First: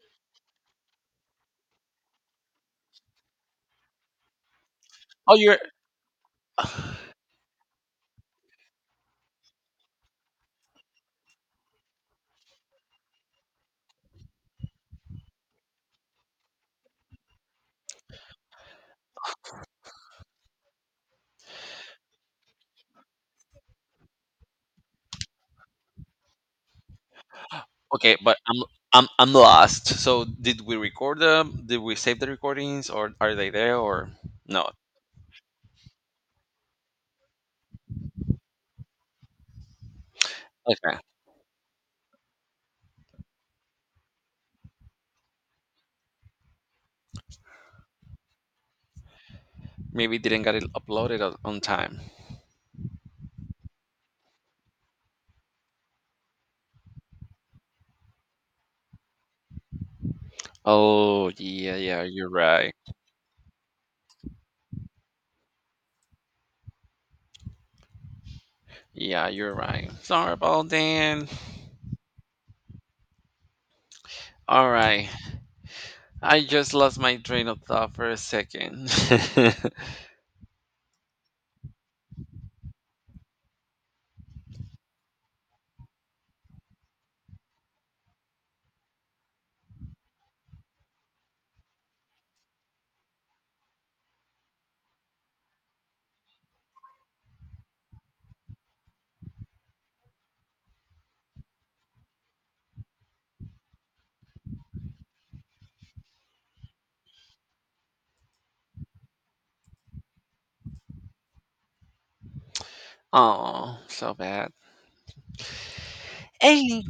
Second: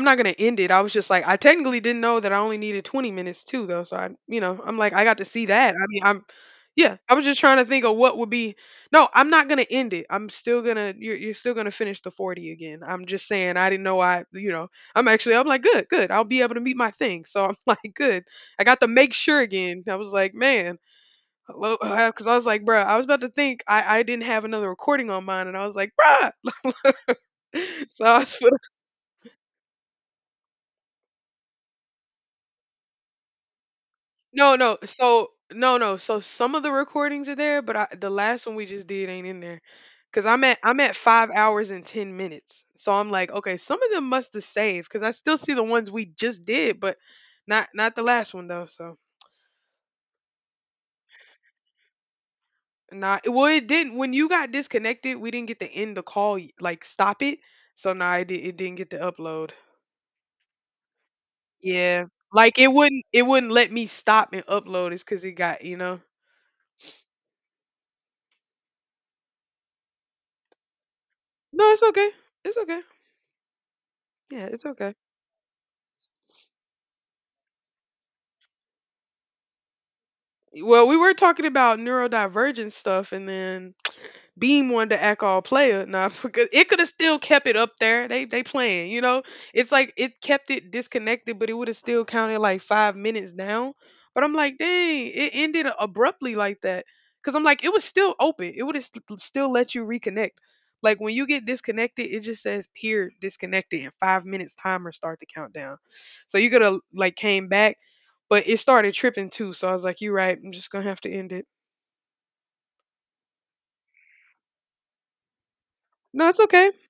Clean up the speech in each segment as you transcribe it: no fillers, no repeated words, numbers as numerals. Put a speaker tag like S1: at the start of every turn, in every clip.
S1: I'm not gonna end it. I was just like, I technically didn't know that I only needed 20 minutes too, though. So I'm like, I got to
S2: Oh,
S1: see
S2: you're
S1: that. Yeah. I was just trying to think of what would be. No, I'm not gonna end it. I'm still gonna. You're still gonna finish the 40 again. I'm just saying. I didn't know. I'm actually. I'm like, good. I'll be able to meet my thing. So I'm like, good. I got to make sure again. I was like, man. Hello, because I was like, bruh, I was about to think I didn't have another recording on mine, and I was like, bruh. so
S2: okay,
S1: I
S2: but
S1: was
S2: I'm lost. So did we record them? Did we save the recordings, or are they there, or
S1: no,
S2: no?
S1: no. So no, no. So some of the recordings are there, but I, the last one we just did ain't in there. Cause I'm at
S2: Okay,
S1: 5 hours and 10 minutes. So I'm like, okay, some of them must have saved because I still see the ones we just did, but not the last one though. So
S2: maybe didn't get it uploaded on time.
S1: not well, it didn't. When you got disconnected, we didn't get to end the call, like stop it. So nah, it didn't get to upload.
S2: Oh yeah, yeah,
S1: Yeah,
S2: you're
S1: like it
S2: right.
S1: wouldn't it wouldn't let me stop and upload. It's cause it got.
S2: Yeah, you're right. Sorry about that.
S1: No, it's okay. It's okay. Yeah, it's
S2: All
S1: okay.
S2: right, I just lost my train of thought for a second.
S1: Well, we were talking about neurodivergent stuff, and then Beam wanted to act all player. Nah, because it could have still kept it up there. They playing, It's like it kept it disconnected, but it would have still counted like 5 minutes down. But I'm like, dang, it ended abruptly like that. Cause I'm like, it was still open. It would have still let you reconnect. Like when you get disconnected, it just says peer disconnected and 5 minutes timer start the countdown. So you could have like came back, but it started tripping too. So I was like, you're right. I'm just gonna have to end it.
S2: Oh, so bad.
S1: No, it's okay.
S2: Any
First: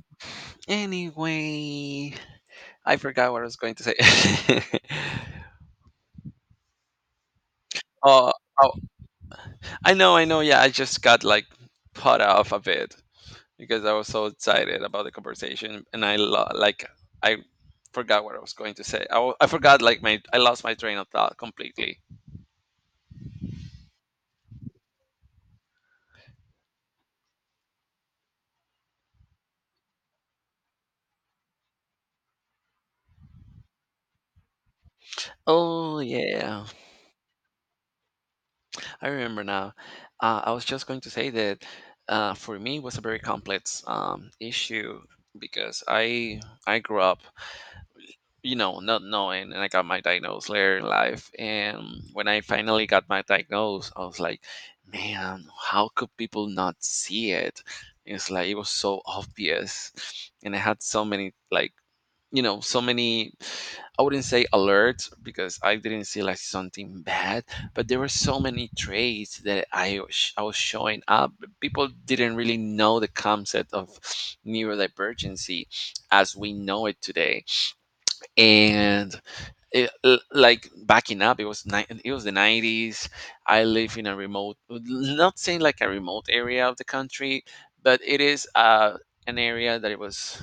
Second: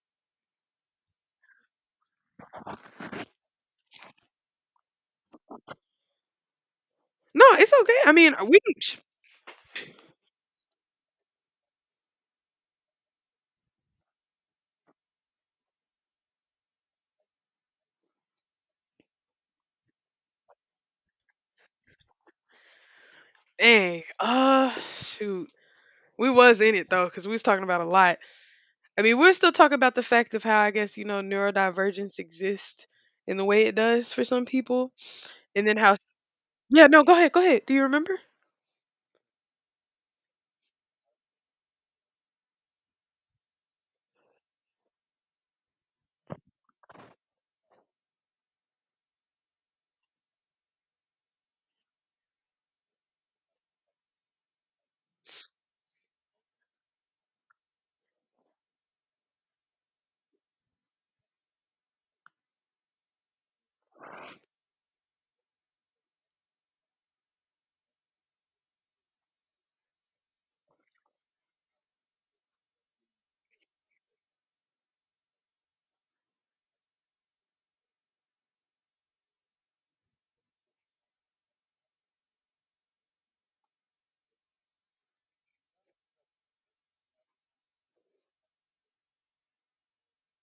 S2: anyway, I forgot what I was going to say.
S1: No, it's okay. I mean, we
S2: Oh,
S1: can
S2: I know, I know. Yeah, I just got like put off a bit because I was so excited about the conversation, and like I forgot what I was going to say. I forgot like my I lost my train of thought completely.
S1: dang. Shoot. We was in it though, because we was talking about a lot. I mean, we're still talking about the fact of how I guess you know neurodivergence exists in the way it does for some people, and then how.
S2: Oh
S1: S-
S2: yeah,
S1: Yeah. No. Go ahead. Go ahead. Do you remember?
S2: I remember now. I was just going to say that for me it was a very complex issue because I grew up not knowing, and I got my diagnosis later in life. And when I finally got my diagnosis, I was like, man, how could people not see it? It's like it was so obvious, and I had so many like so many I wouldn't say alerts because I didn't see like something bad but there were so many traits that I was showing up people didn't really know the concept of neurodivergency as we know it today and like backing up it was it was the 90s. I live in a remote, not saying like a remote area of the country, but it is an area that it was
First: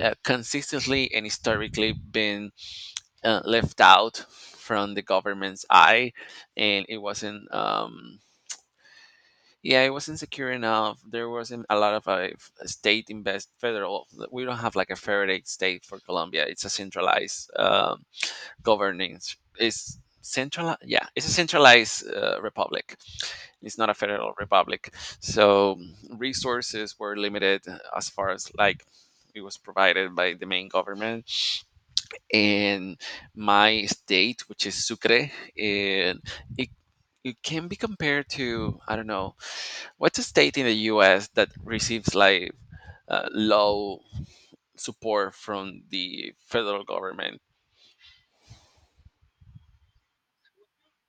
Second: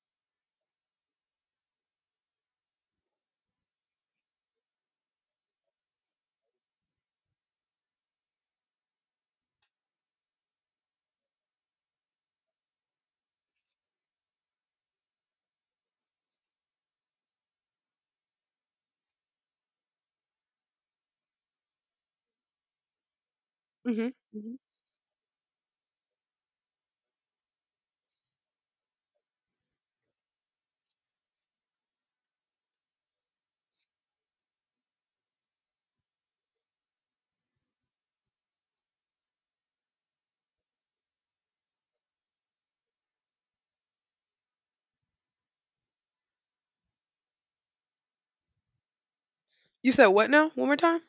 S2: consistently and historically been left out from the government's eye. And it wasn't yeah, it wasn't secure enough. There wasn't a lot of state invest federal. We don't have like a federate state for Colombia. It's a centralized, governance is central. Yeah, it's a centralized republic. It's not a
S1: Hmm.
S2: federal
S1: Hmm.
S2: republic. So resources were limited, as far as like it was provided by the main government. And my state, which is Sucre, and it it can be compared to, I don't know, what's a state in the US that receives like low support from the federal government?
S1: You said what now? One more time.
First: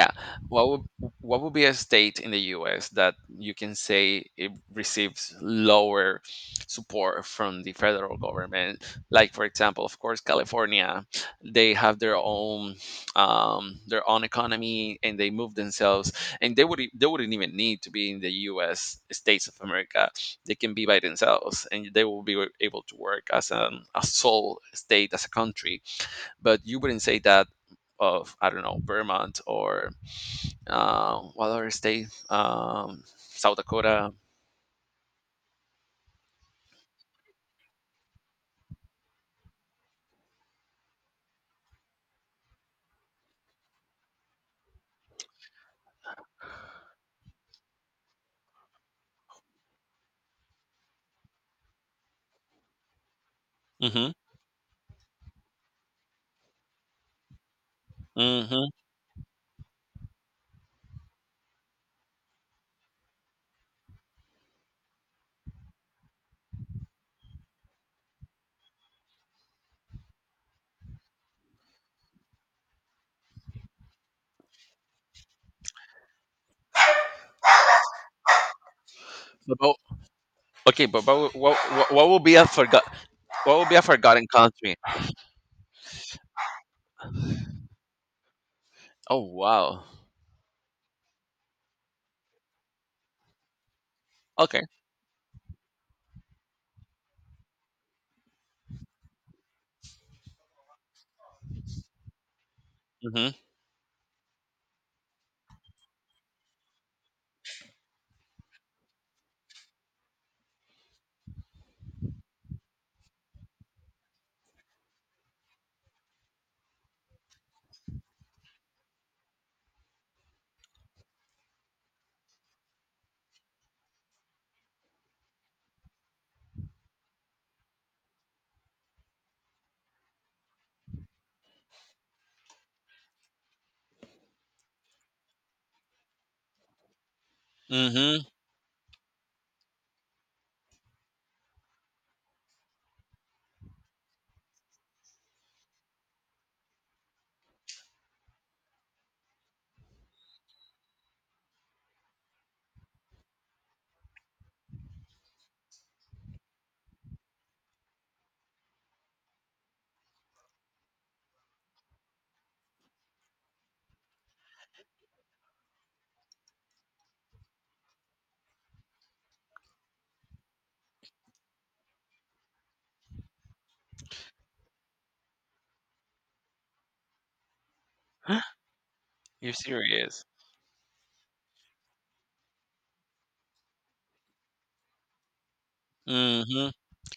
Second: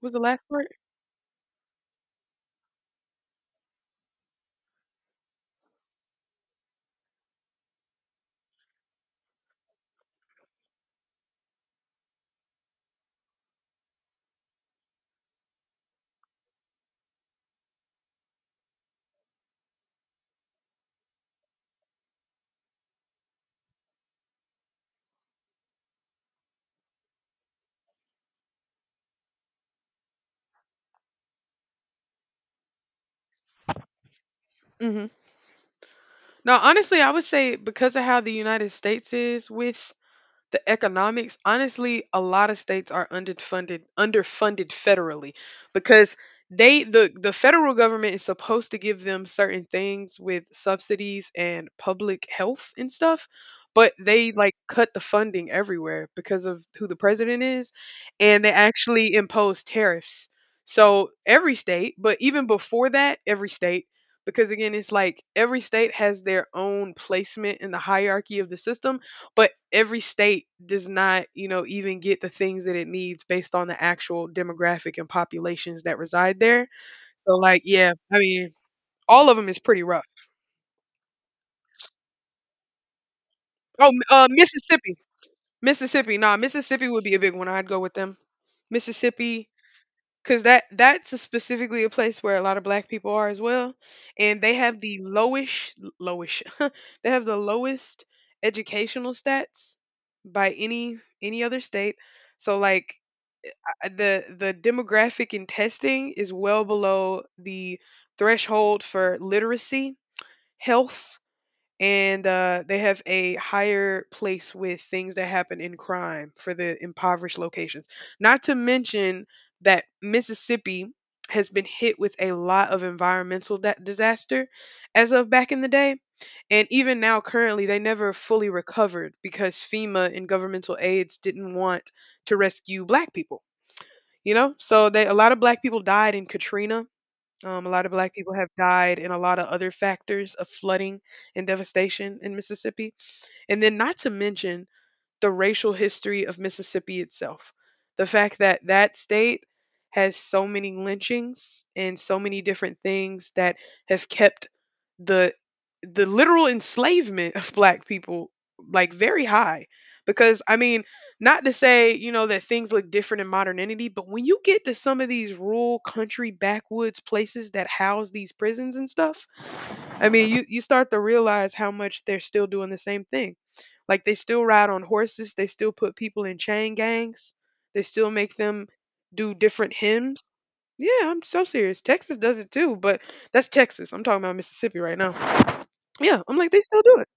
S1: What was the last part?
S2: What would what would be a state in the US that you can say it receives lower support from the federal government? Like for example, of course, California, they have their own economy and they move themselves, and they wouldn't even need to be in the US states of America. They can be by themselves and they will be able to work as an a sole state as a country. But you wouldn't say that of, I don't know, Vermont or what other state? South Dakota.
S1: Hmm. Now, honestly, I would say because of how the United States is with the economics honestly a lot of states are underfunded federally because the federal government is supposed to give them certain things with subsidies and public health and stuff, but
S2: Mm-hmm.
S1: they like cut the funding everywhere because of who the president is, and they
S2: Mm-hmm.
S1: actually impose tariffs. So every state, but even before that, every state, because again it's like every state has their own placement in the hierarchy of the system, but every state does not, you know, even get the things that it needs based on the actual demographic and populations that reside there. So, like, yeah, I mean, all of them
S2: But,
S1: is
S2: what-
S1: pretty rough.
S2: okay, but what will be a forgot what will be a
S1: Oh,
S2: forgotten country?
S1: Mississippi, Mississippi. Nah, Mississippi would be a big one. I'd go with them.
S2: Oh
S1: Mississippi,
S2: wow.
S1: because that's a specifically a place where a lot of Black people are as well, and they
S2: Okay.
S1: have the lowish, lowish. They have the lowest educational stats by any other state. So like
S2: Mm-hmm.
S1: the demographic in testing is well below the threshold for literacy, health, and they have a higher place with things that happen in crime for the impoverished locations. Not to mention that Mississippi has been hit with a lot of environmental disaster as of back in the day. And even now, currently, they never fully recovered because FEMA and governmental aides didn't want to rescue black people, you know? So they a lot of black people died in Katrina. A lot of black
S2: Mm-hmm.
S1: people have died in a lot of other factors of flooding and devastation in Mississippi. And then not to mention the racial history of Mississippi itself. The fact that that state has so many lynchings and so many different things that have kept the the literal enslavement of black people like very high, because I mean not to say, you know, that things look different in modernity, but when you get to some of these rural country backwoods places that house these prisons and stuff, I mean, you start to realize how much they're still doing the same thing. Like they still ride on horses, they still put people in chain gangs, they still make them do
S2: You're
S1: different hymns.
S2: serious.
S1: Yeah, I'm so serious. Texas does it too, but that's Texas. I'm talking about Mississippi right now. Yeah, I'm like they
S2: Mm-hmm.
S1: still do it.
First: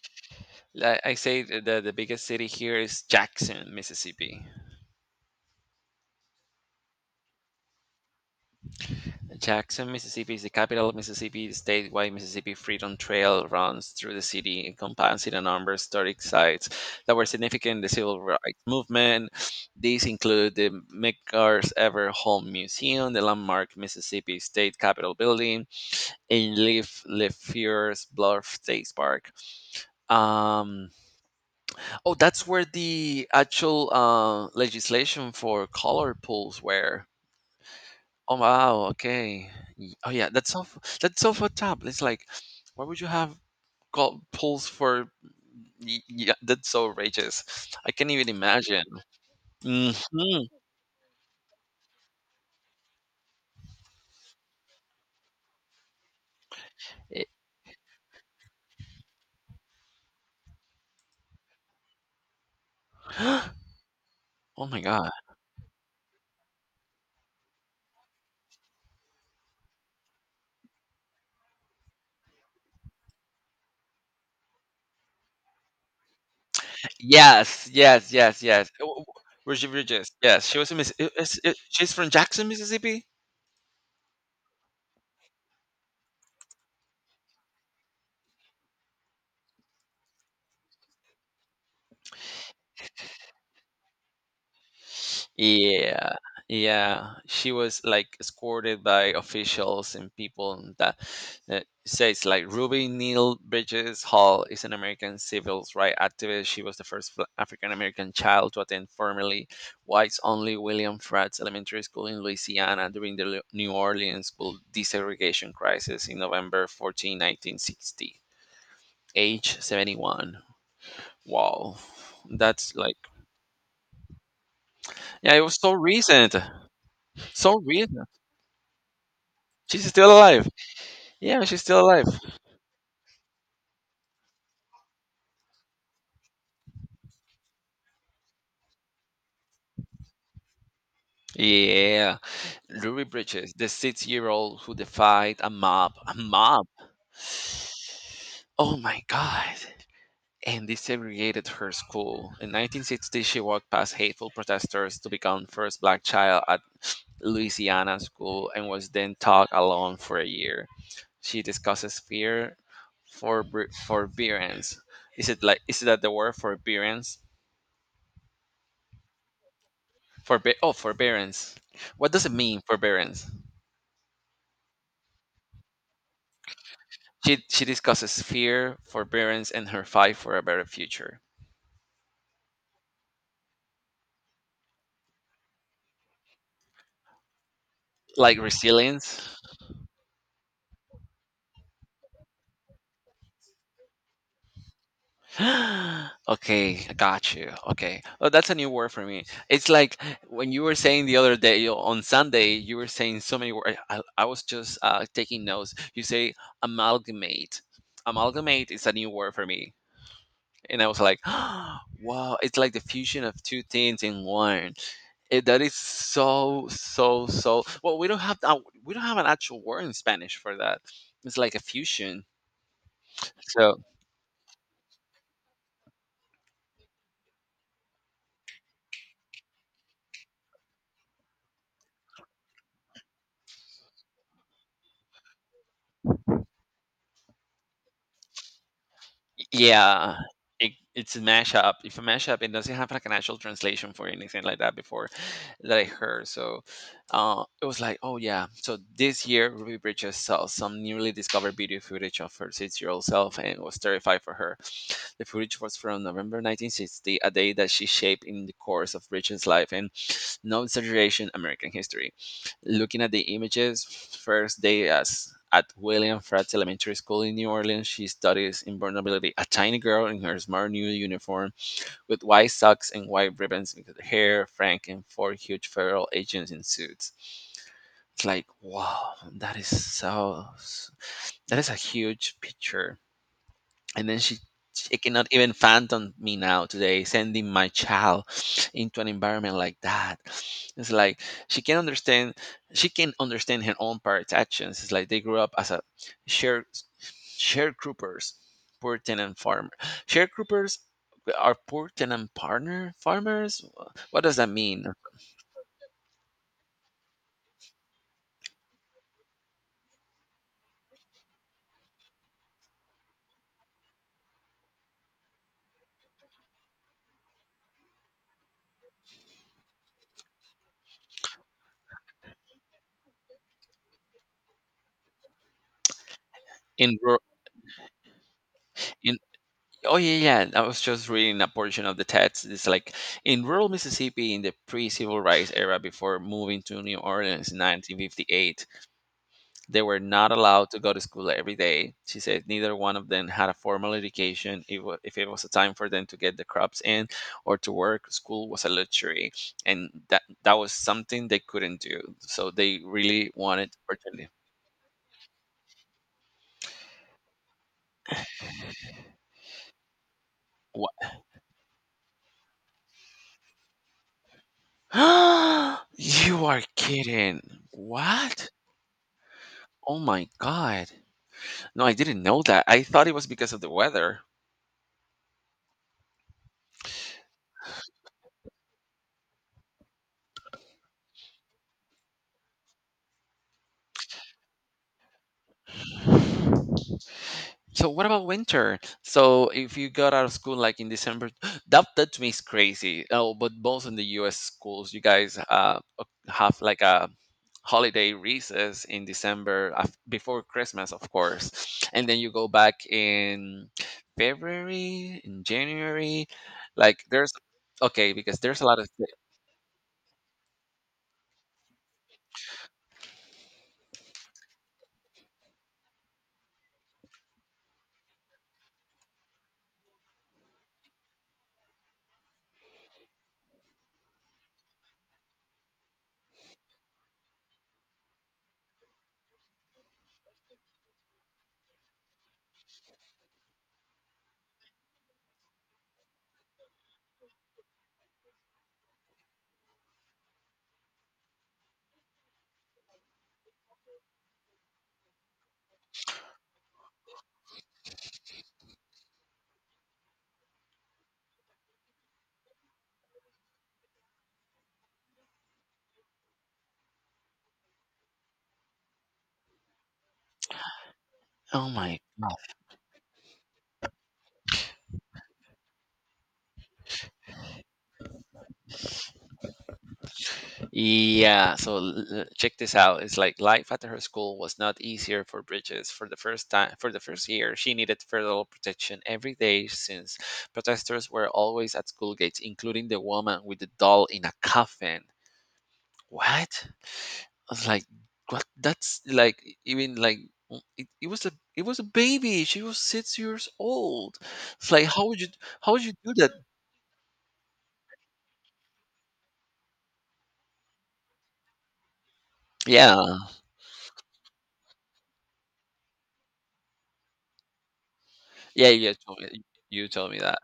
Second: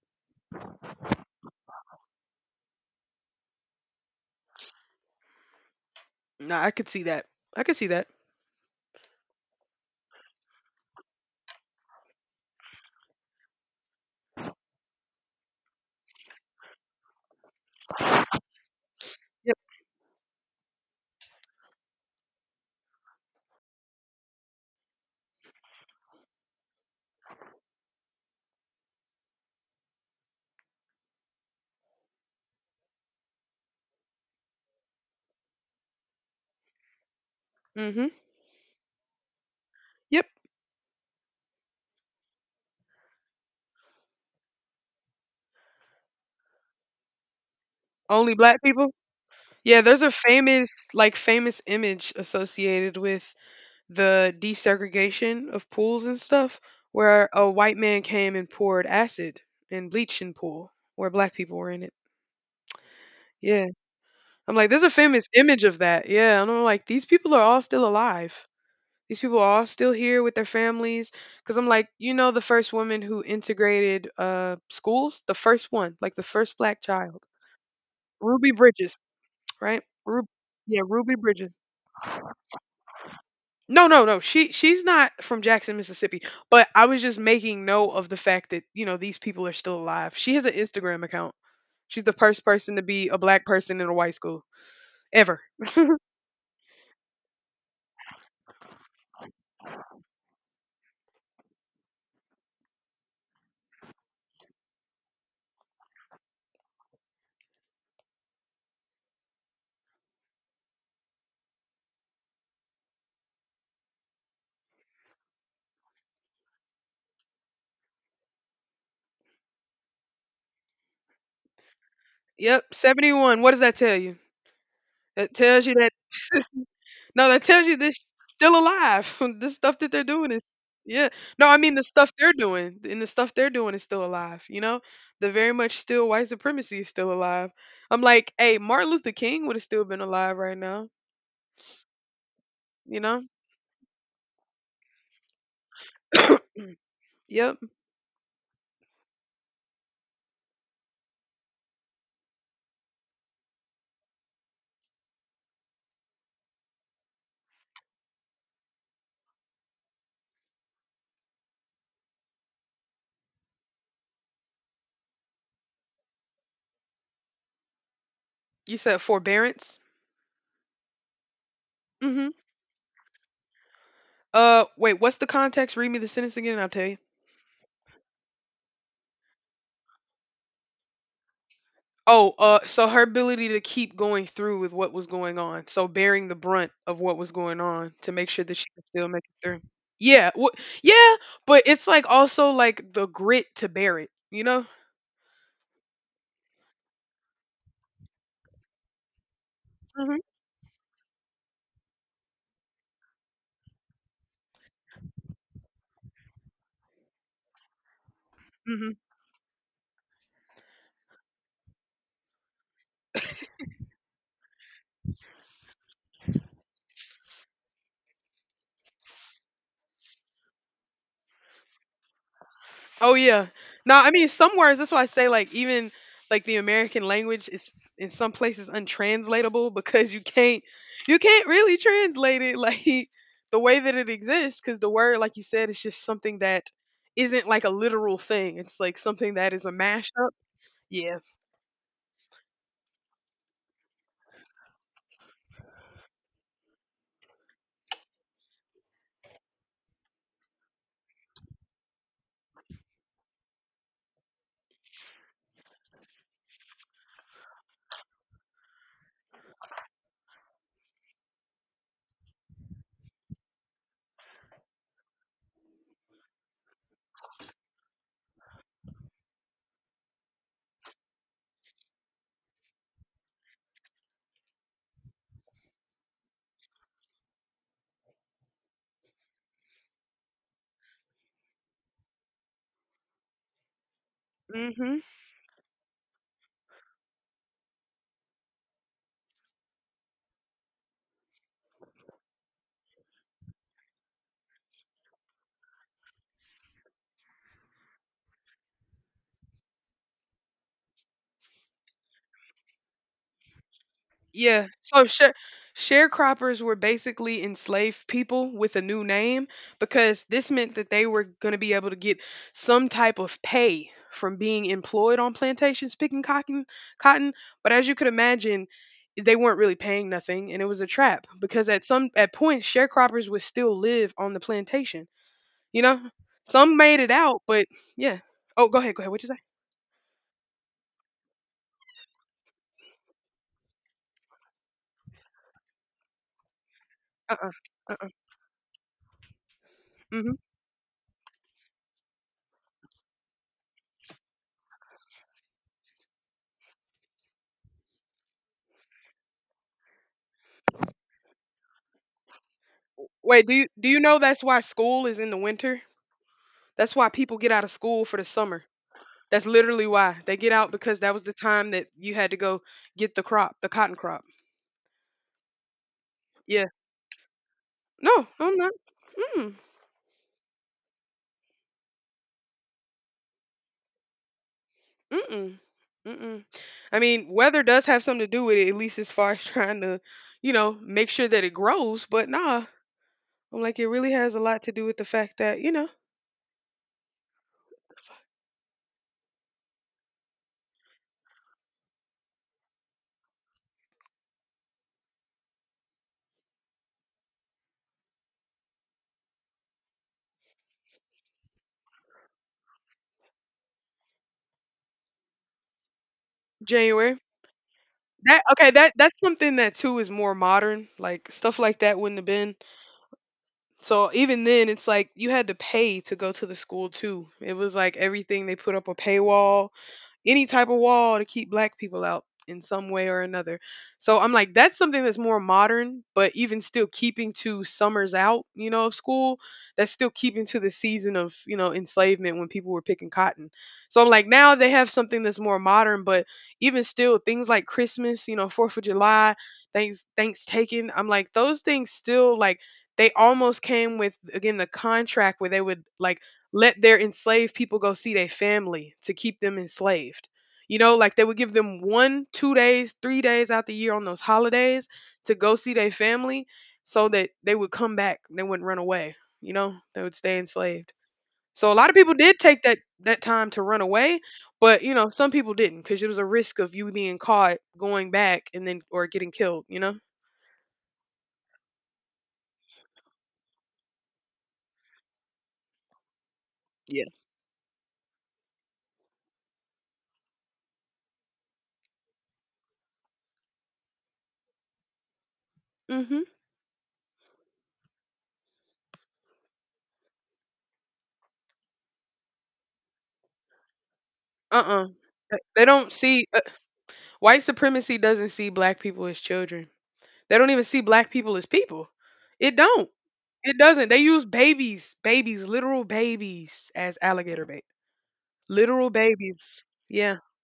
S2: I say the biggest city here is Jackson, Mississippi.
S1: Nah, I could see that. I could see that.
S2: Jackson, Mississippi is the capital of Mississippi State, while Mississippi Freedom Trail runs through the city, encompassing a number of historic sites that were significant in the civil rights movement.
S1: Yep.
S2: These include the McCar's Ever Home Museum, the landmark Mississippi State Capitol Building, and Leaf LeFleur's Bluff State Park. Um, oh, that's where the actual legislation for color pools were.
S1: Mhm.
S2: Oh wow, okay. Oh
S1: Yep.
S2: yeah, that's that's so fucked up. It's like, why would you have got pulls for? Yeah, that's so outrageous. I can't even
S1: Only black
S2: imagine.
S1: people. Yeah,
S2: Hmm.
S1: there's a famous like famous image associated with the desegregation of pools and stuff where a white man came and poured acid and bleach in pool where black people were in it. Yeah. I'm
S2: Oh
S1: like,
S2: my
S1: there's a
S2: god.
S1: famous image of that. Yeah. And I'm like, these people are all still alive. These people are all still here with their families. Cause I'm like, you know, the first woman who integrated schools, the first one, like the first black child,
S2: Yes, yes, yes,
S1: Ruby
S2: yes. Oh,
S1: Bridges,
S2: oh, oh, Reggie
S1: right?
S2: Bridges.
S1: Ruby,
S2: Yes, she was a
S1: yeah,
S2: miss.
S1: Ruby Bridges.
S2: She's from Jackson, Mississippi.
S1: No, no, no. She's not from Jackson, Mississippi. But I was just making note of the fact that you know these people are still alive. She has an Instagram account. She's the first person to be a black person in a white school ever.
S2: Yeah, yeah. She was like escorted by officials and people that, says like Ruby Neal Bridges Hall is an American civil rights activist. She was the first African American child to attend formerly whites-only William Fratz Elementary School in Louisiana during the New Orleans school desegregation crisis in November 14, 1960. Age 71. Wow.
S1: Yep,
S2: That's like,
S1: 71. What does that tell you? That
S2: yeah, it was
S1: tells you
S2: so
S1: that
S2: recent.
S1: no, that
S2: So
S1: tells you this
S2: recent.
S1: still alive. The stuff
S2: She's
S1: that they're
S2: still
S1: doing is
S2: alive.
S1: yeah.
S2: Yeah,
S1: No, I
S2: she's
S1: mean
S2: still
S1: the
S2: alive.
S1: stuff they're doing and the stuff they're doing is still alive. You know, the very much still white supremacy is still alive. I'm like, hey, Martin Luther King would have still been alive right now.
S2: Yeah,
S1: You
S2: Ruby
S1: know.
S2: Bridges, the six-year-old who defied a mob. A mob.
S1: Yep.
S2: Oh my God. And desegregated her school. In 1960, she walked past hateful protesters to become first black child at Louisiana school and was then taught alone for a year. She discusses fear, forbearance. Is it like is that the word forbearance?
S1: You said forbearance.
S2: Oh, forbearance. What does
S1: Mm-hmm.
S2: it mean, forbearance?
S1: Wait. What's the context? Read me the sentence again, and I'll tell you.
S2: She discusses fear, forbearance, and her fight for a better future,
S1: Oh, so her ability to keep going through with what was going on, so bearing the brunt of what was going on to make
S2: like
S1: sure that she could still
S2: resilience.
S1: make it through. Yeah, yeah, but it's like also like the grit to bear it, you know?
S2: Okay, I got you. Okay, oh, that's a new word for me. It's like
S1: Hmm.
S2: when you were saying the other day on Sunday, you were saying so many words. I was just taking notes. You say amalgamate. Amalgamate is
S1: Hmm.
S2: a new word for me, and I was like, wow, it's like the fusion of two things in one. Eh, that is so so so. Well, we don't have that. We don't have an actual word in Spanish for that. It's like a fusion.
S1: Oh yeah.
S2: So
S1: Now, I mean, some words. That's why I say like even like the American language is in some places untranslatable because you can't really translate it like the way that it exists because the word, like you said, is just something that isn't like a literal thing. It's like something that is a
S2: yeah,
S1: mashup.
S2: it's
S1: Yeah.
S2: a mashup. If a mashup, it doesn't have like an actual translation for anything like that before that I heard. So it was like, oh yeah, so this year Ruby Bridges saw some newly discovered video footage of her six-year-old self and was terrified for her. The footage was from November 1960, a day that she shaped in the course of Bridges life and, no exaggeration, American history. Looking at the images, first day as at William Pratt Elementary School in New Orleans, she studies invulnerability. A tiny girl in her smart new uniform with white socks and white ribbons in her hair, Frank, and four huge federal agents in suits. It's like, wow, that is so, that is a huge picture. And then she
S1: Hmm.
S2: cannot even fathom me now today sending my child into an environment like that. It's like she can understand she can understand her own parents actions. It's like they grew up as a share sharecroppers, poor tenant farmer. Sharecroppers are poor tenant partner farmers. What does that
S1: Yeah.
S2: mean
S1: So share sharecroppers were basically enslaved people with a new name because this meant that they were going to be able to get some type of pay from being employed on plantations picking cotton, cotton, but as you could imagine, they weren't really paying nothing, and it was a trap because at some at points sharecroppers would still live on the plantation, you know? Some
S2: in
S1: made it
S2: rural?
S1: out, but yeah. Oh, go ahead, go ahead. What you say?
S2: Oh yeah, yeah. I was just reading a portion of the text. It's like in rural Mississippi in the pre-civil rights era, before moving to New
S1: Uh-uh.
S2: Orleans in
S1: Uh-uh.
S2: 1958, they were not
S1: Mhm.
S2: allowed to go to school every day. She said neither one of them had a formal education. If it was a time for them to get the crops in or to work, school was a luxury, and that was something they couldn't do. So they really
S1: Wait, do you
S2: wanted
S1: do you know
S2: opportunity.
S1: that's why school is in the winter? That's why people get out of school for the summer. That's literally why. They get out because
S2: What?
S1: that was the time that you had to go get the crop, the cotton crop.
S2: You are
S1: Yeah.
S2: kidding!
S1: No, no,
S2: What?
S1: I'm not. Mm,
S2: Oh my god! No, I didn't know that. I thought it was because of the weather.
S1: mm-mm, mm-mm. I mean, weather does have something to do with it, at least as far as trying to, you know, make sure that it grows. But nah, I'm like, it really has a lot to do with the fact that, you know,
S2: So what about winter? So if you got out of school like in December, that to me is crazy. Oh, but most in the U.S. schools, you guys have like a holiday recess in December before Christmas, of course, and then you go back in February, in January. Like
S1: January.
S2: there's okay because
S1: That
S2: there's a
S1: okay,
S2: lot of.
S1: that's something that too is more modern. Like stuff like that wouldn't have been so even then, it's like you had to pay to go to the school too. It was like everything they put up a paywall any type of wall to keep black people out in some way or another. So I'm like, that's something that's more modern, but even still keeping to summers out, you know, of school, that's still keeping to the season of, you know, enslavement when people were picking cotton. So I'm like, now they have something that's more modern, but even still things like Christmas, you know, 4th of July, thanks taken. I'm like, those things still like they almost came with again the contract where they would like let their enslaved people go see their family to keep them enslaved. You know, like they would give them one, 2 days, 3 days out the year on those holidays to go see their family so that they would come back. They wouldn't run away. You know, they would stay enslaved.
S2: Oh
S1: So a lot of
S2: my
S1: people did
S2: god.
S1: take that time to run away, but you know, some people didn't because it was a risk of you being caught going back and then or getting killed, you know?
S2: Yeah, so check this out. It's like life at her school was not easier for Bridges. For the first time, for the
S1: Yeah.
S2: first year, she needed federal protection every day since protesters were always at school gates, including the woman with the doll in a coffin.
S1: Mhm.
S2: What? I was like, what? That's like even like mm, it was a baby. She was 6 years old. It's like
S1: Uh-uh. They
S2: how would
S1: don't
S2: you do
S1: see
S2: that?
S1: White supremacy doesn't see black people as children. They don't even see black people as people. It don't.
S2: Yeah,
S1: It doesn't. They use babies, babies, literal babies as alligator bait.
S2: yeah,
S1: Literal
S2: yeah. Told me,
S1: babies.
S2: you told
S1: Yeah.
S2: me that.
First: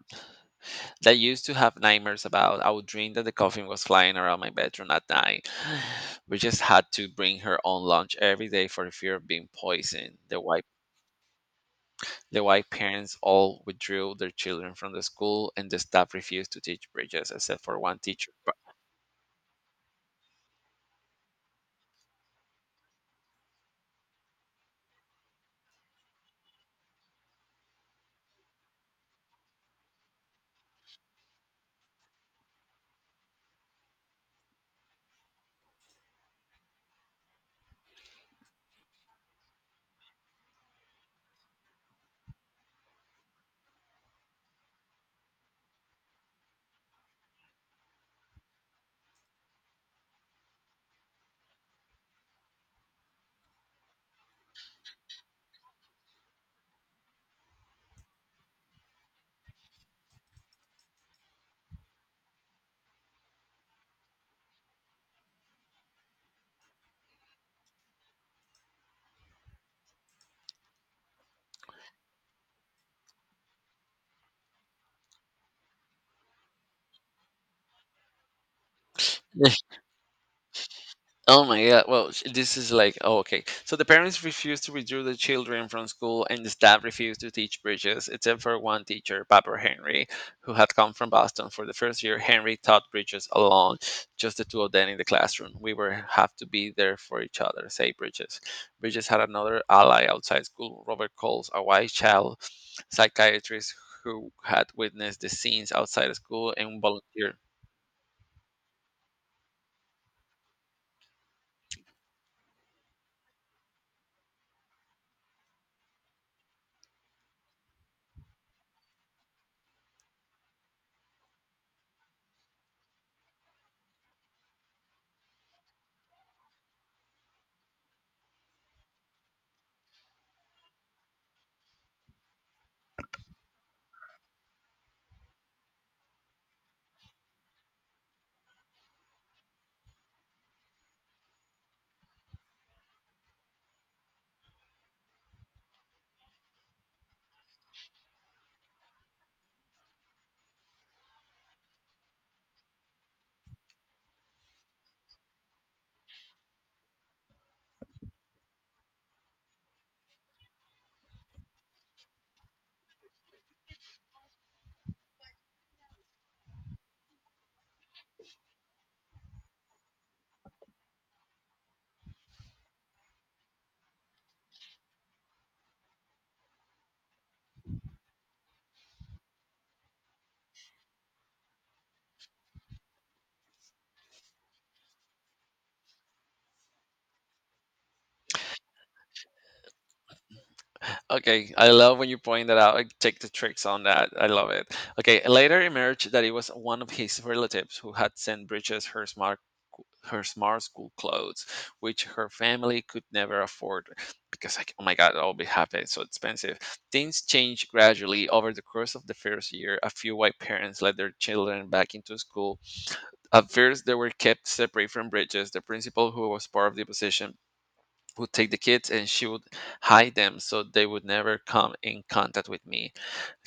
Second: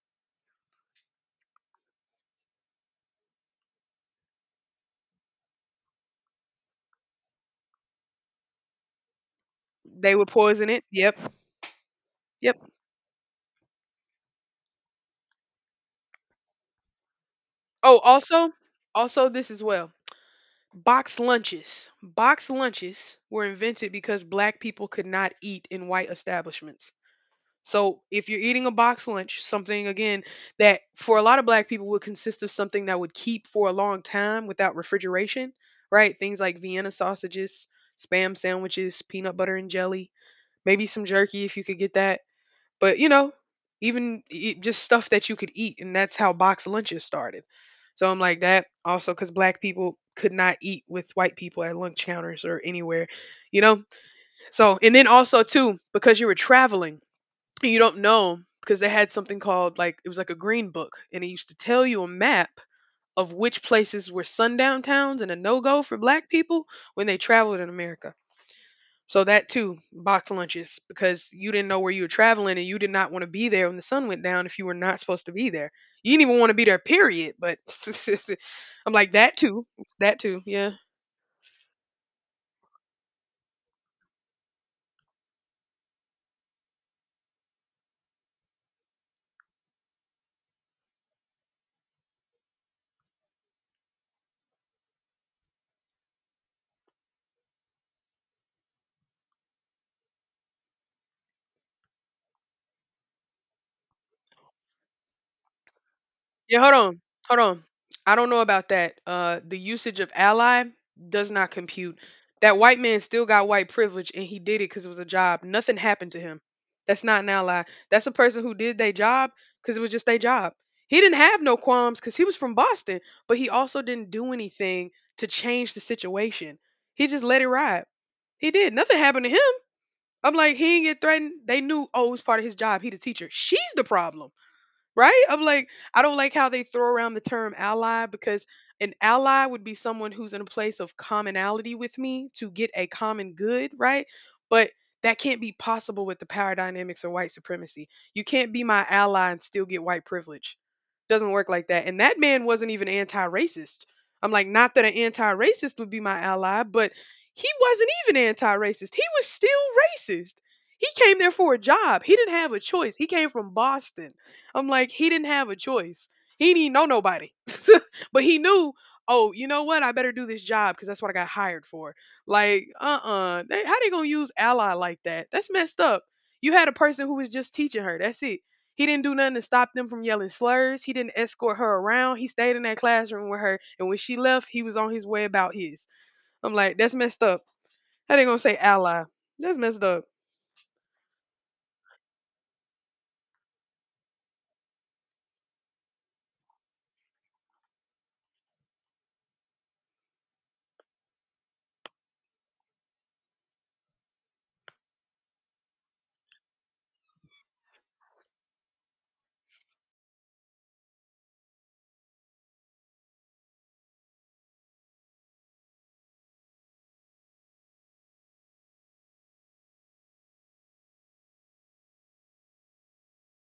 S2: That used to have nightmares about. I would dream that the coffin was flying around my bedroom at night. We just had to bring her own lunch every day for the fear of being
S1: They
S2: poisoned.
S1: would poison it. Yep.
S2: The
S1: Yep.
S2: white parents all withdrew their children from the school, and the staff refused to teach Bridges except for one
S1: Oh,
S2: teacher.
S1: also,
S2: But
S1: also this as well. Box lunches. Box lunches were invented because black people could not eat in white establishments. So if you're eating a box lunch, something again that for a lot of black people would consist of something that would keep for a long time without refrigeration, right? Things like Vienna sausages, spam sandwiches, peanut butter and jelly, maybe some jerky if you could get that. But you know, even just stuff that you could eat, and that's how box lunches started. So I'm like that also because black people could not eat with white people at lunch counters or anywhere, you know. So and then also too because you were traveling you don't know because they had something called like it was like a green book and it used to tell you a map of which places were sundown towns and a no-go for black people when they traveled in America. So that too, box lunches because you didn't know where you were traveling and you did not want to be there when the sun went down if you were not supposed to be there. You didn't even want to be there period, but I'm like that too. That too. Yeah.
S2: oh my god! Well, this is like oh, okay. So the parents refused to withdraw the children from school, and the staff refused to teach Bridges, except for one teacher, Papa Henry, who had come from Boston for the first year. Henry taught Bridges alone, just the two of them in the classroom. We were have to be there for each other," say Bridges. Bridges had another ally outside school, Robert Coles, a white child psychiatrist who had witnessed the scenes outside of school
S1: Yeah, hold
S2: and
S1: on.
S2: volunteered.
S1: Hold on. I don't know about that. The usage of ally does not compute. That white man still got white privilege and he did it cuz it was a job. Nothing happened to him. That's not an ally. That's a person who did their job cuz it was just their job. He didn't have no qualms cuz he was from Boston, but he also didn't do anything to change the situation. He just let it ride. He did. Nothing happened to him. I'm like, he didn't get threatened. They knew, oh, it was part of his job. He the teacher. She's the problem, right? I'm like, I don't like how they throw around the term ally because an ally would be someone who's in a place of commonality with me to get a common good, right? But that can't be possible with the power dynamics of white supremacy. You can't be my ally and still get white privilege. Doesn't work like that. And that man wasn't even anti racist. I'm like, not that an anti racist would be my ally, but he wasn't even anti racist. He was still racist. He came there for a job. He didn't have a choice. He came from Boston. I'm like, he didn't have a choice. He didn't know nobody. But he knew, oh, you know what? I better do this job because that's what I got hired for. Like, uh-uh. How they gonna use ally like that? That's messed up. You had a person who was just teaching her. That's it. He didn't do nothing to stop them from yelling slurs. He didn't escort her around. He stayed in that classroom with her. And when she left, he was on his way about his. I'm like, that's messed up. How they gonna say ally? That's messed up.
S2: Okay, I love when you point that out. I take the tricks on that. I love it. Okay, later emerged that it was one of his relatives who had sent Bridges her smart school clothes, which her family could never afford because like oh my god, I'll be happy, it's so expensive. Things changed gradually over the course of the first year. A few white parents let their children back into school. At first they were kept separate from Bridges. The principal, who was part of the opposition, would take the kids and she would hide them so they would never come in contact with me.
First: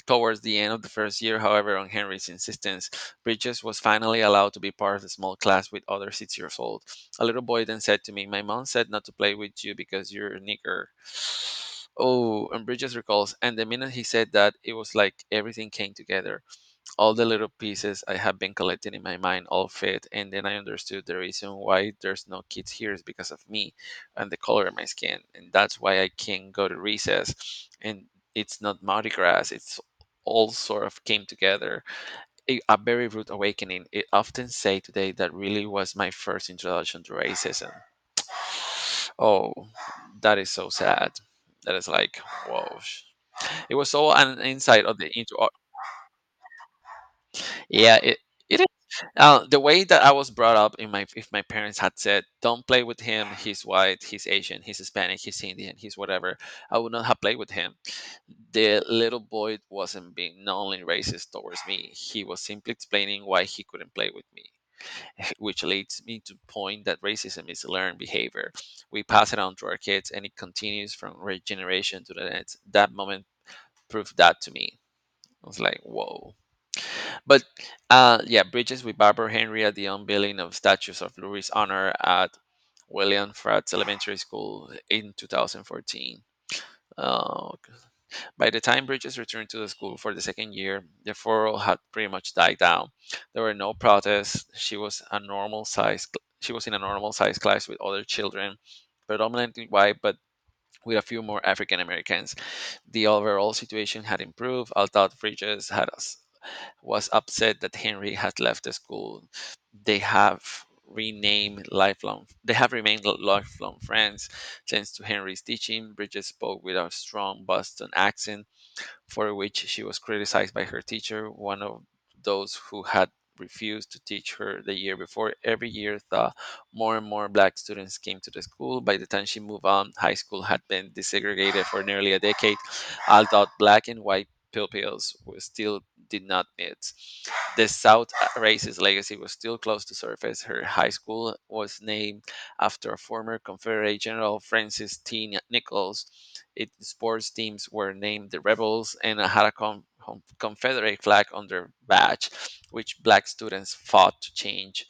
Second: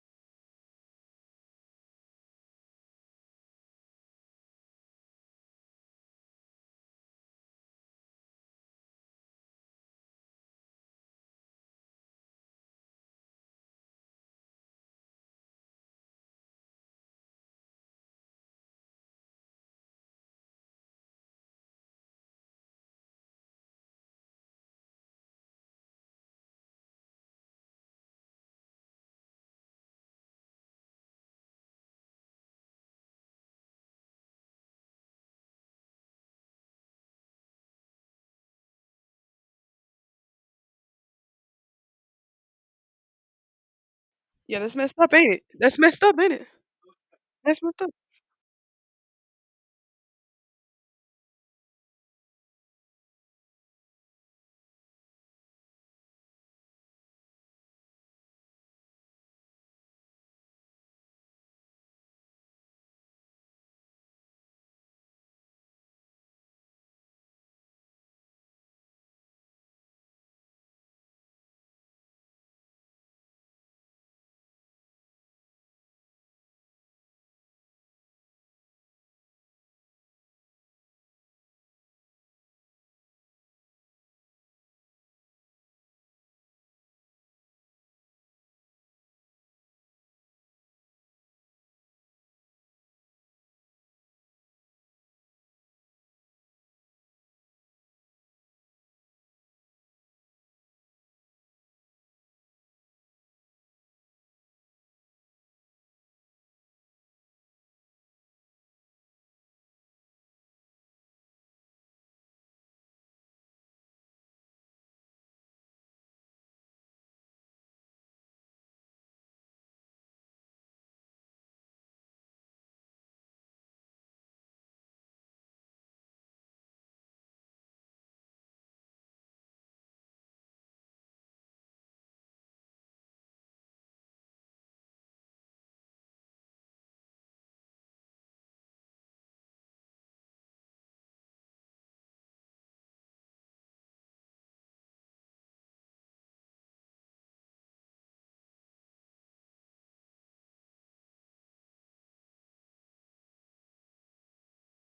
S2: Towards the end of the first year, however, on Henry's insistence, Bridges was finally allowed to be part of the small class with other 6 years old. A little boy then said to me, "My mom said not to play with you because you're a nigger." Oh, and Bridges recalls, and the minute he said that, it was like everything came together, all the little pieces I have been collecting in my mind all fit, and then I understood the reason why there's no kids here is because of me and the color of my skin, and that's why I can't go to recess. And it's not Mardi Gras, it's all sort of came together. A very rude awakening. I often say today that really was my first introduction to racism. Oh, that is so sad. That is like, whoa. It was all an
S1: Yeah, that's
S2: insight
S1: messed
S2: of the
S1: up, ain't
S2: into
S1: it? That's messed up, ain't it? That's messed up.
S2: yeah, it is. The way that I was brought up in my, if my parents had said, "Don't play with him. He's white. He's Asian. He's Hispanic. He's Indian. He's whatever," I would not have played with him. The little boy wasn't being knowingly racist towards me. He was simply explaining why he couldn't play with me, which leads me to point that racism is learned behavior. We pass it on to our kids, and it continues from generation to the next. That moment proved that to me. I was like, "Whoa." But yeah, bridges with Barbara Henry at the unveiling of statues of Lurie's honor at William Fratz Elementary School in 2014. Uh, by the time Bridges returned to the school for the second year, the furor had pretty much died down. There were no protests. She was a normal size. She was in a normal size class with other children, predominantly white, but with a few more African Americans. The overall situation had improved, although Bridges had was upset that Henry had left the school. They have they have remained lifelong friends. Thanks to Henry's teaching, Bridget spoke with a strong Boston accent, for which she was criticized by her teacher, one of those who had refused to teach her the year before. Every year, the more and more black students came to the school. By the time she moved on, high school had been desegregated for nearly a decade, although black and white pupils were still did not meet. The South racist legacy was still close to surface. Her high school was named after former Confederate General Francis T. Nichols. Its sports teams were named the Rebels and had a Confederate flag on their badge, which black students fought to change.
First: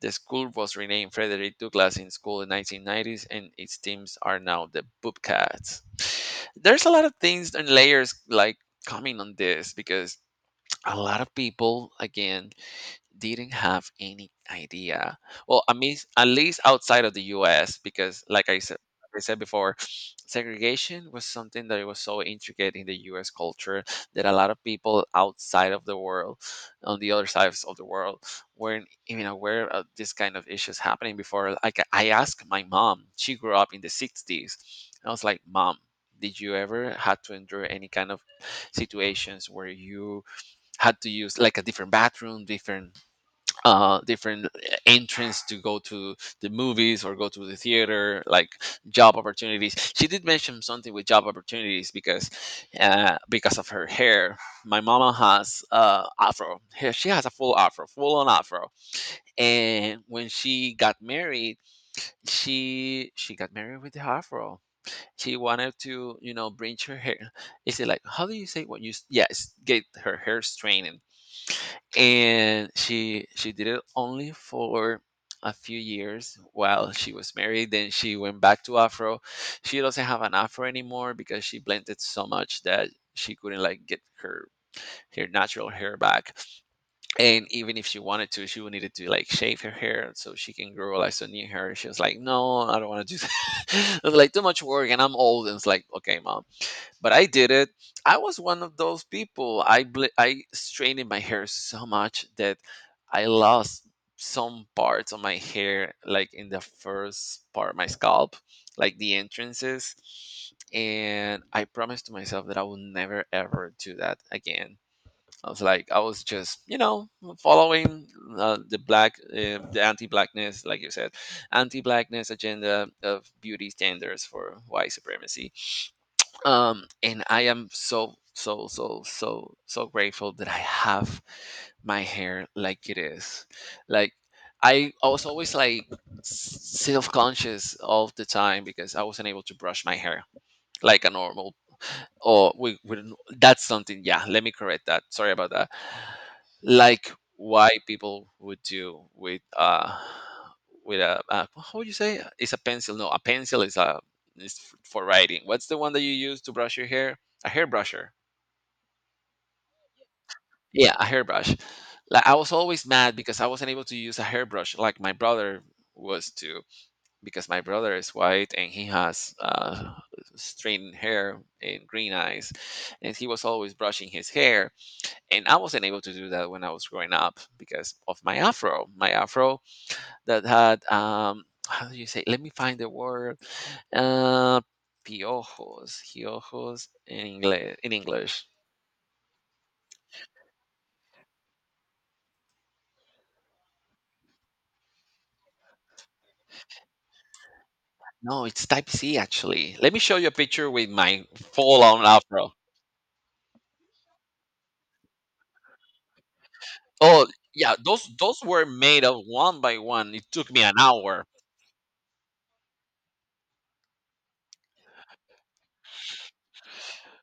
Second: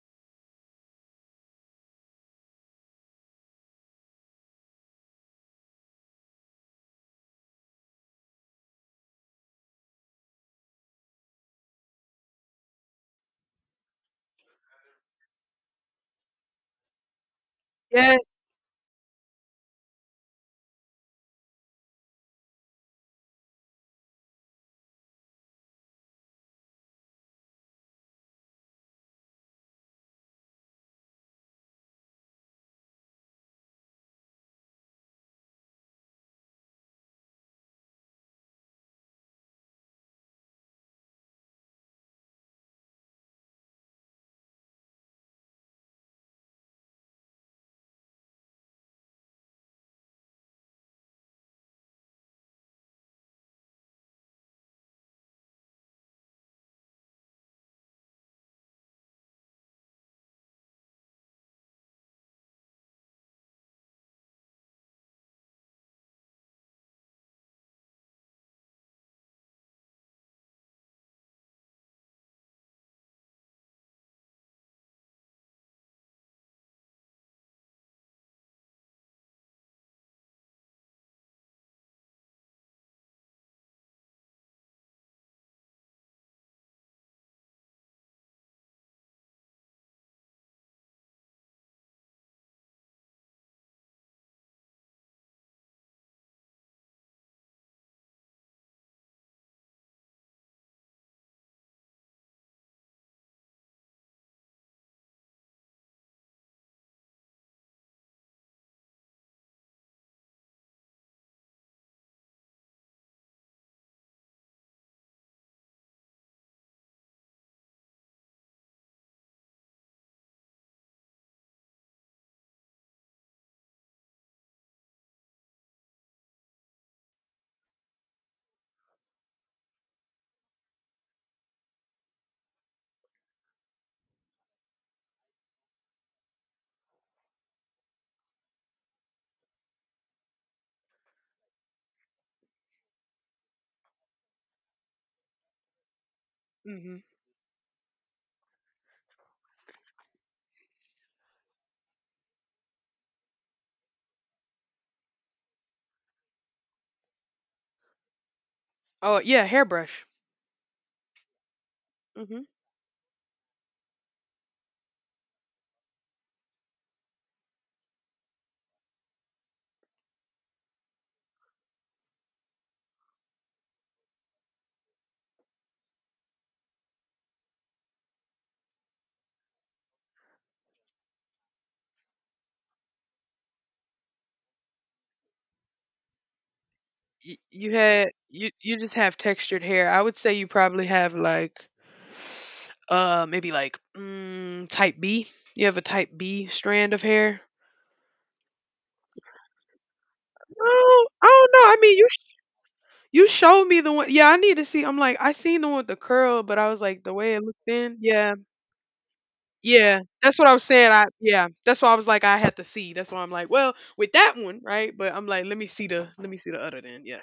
S2: The school was renamed Frederick Douglass in school in 1990s, and its teams are now the Bobcats. There's a lot of things and layers like coming on this because a lot of people again didn't have any idea. Well, I mean, at least outside of the U.S.,
S1: Yes.
S2: because like I said before, segregation was something that was so intricate in the U.S. culture that a lot of people outside of the world, on the other sides of the world, weren't even aware of this kind of issues happening before. Like I asked my mom, she grew up in the '60s. I was like, Mom, did you ever had to endure any kind of situations where you had to use like a different bathroom, different different entrance to go to the movies or go to the theater, like job opportunities. She did mention something with job opportunities because of her hair. My mama has afro. She has a full afro, full on afro. And when she got married, she got married with the afro. She wanted to, you know, bring her hair, is it like, how do you say what you yes, get her hair straightened. And she did it only for a few years while she was married, then she went back to afro. She doesn't have an afro anymore because she blended so much that she couldn't like get her her natural hair back. And even if she wanted to, she would needed to like shave her hair so she can grow like some new hair. She was like, no, I don't want to do that. It was like too much work and I'm old and it's like okay mom, but I did it. I was one of those people. I straightened my hair so much that I lost some parts of my hair, like in the first part of my scalp, like the entrances. And I promised to myself that I will never ever do that again. I was like, I was just, you know, following the black, the anti-blackness, like you said, anti-blackness agenda of beauty standards for white supremacy. And I am so so so so so grateful that I have my hair like it is. Like, I was always like self-conscious all the time because I wasn't able to brush my hair like a normal, or we don't- that's something, yeah, let me correct that, sorry about that.
S1: Mhm.
S2: Like why people would do with a how would you say, it's a pencil, no a pencil is, a is for writing. What's the one that you use to brush your hair, a hairbrusher.
S1: Oh, yeah, hairbrush.
S2: Yeah, a hairbrush. Like I
S1: Hmm.
S2: was always mad because I wasn't able to use a hairbrush like my brother was too, because my brother is white and he has straightened hair and green eyes, and he was always brushing his hair, and I wasn't able to do that when I was growing up because of my afro. My afro that had how do you say? Let me find the word. Uh, Piojos, piojos in
S1: Y- you
S2: English. In
S1: had
S2: English,
S1: you you just have textured hair. I would say you probably have like maybe like type B. You have a type B strand of hair.
S2: no, it's type C actually. Let me show you a picture with
S1: No,
S2: my
S1: I don't know. I mean,
S2: full-on
S1: you
S2: afro.
S1: you showed me the one. Yeah, I need to see. I'm like, I seen the one with the curl, but I was like, the
S2: Oh
S1: way it looked
S2: yeah,
S1: in. Yeah,
S2: those were made of one by
S1: yeah,
S2: one. It
S1: that's what
S2: took
S1: I
S2: me
S1: was
S2: an
S1: saying. I
S2: hour.
S1: Yeah, that's why I was like, I had to see. That's why I'm like, well, with that one, right? But I'm like, let me see the other then. Yeah,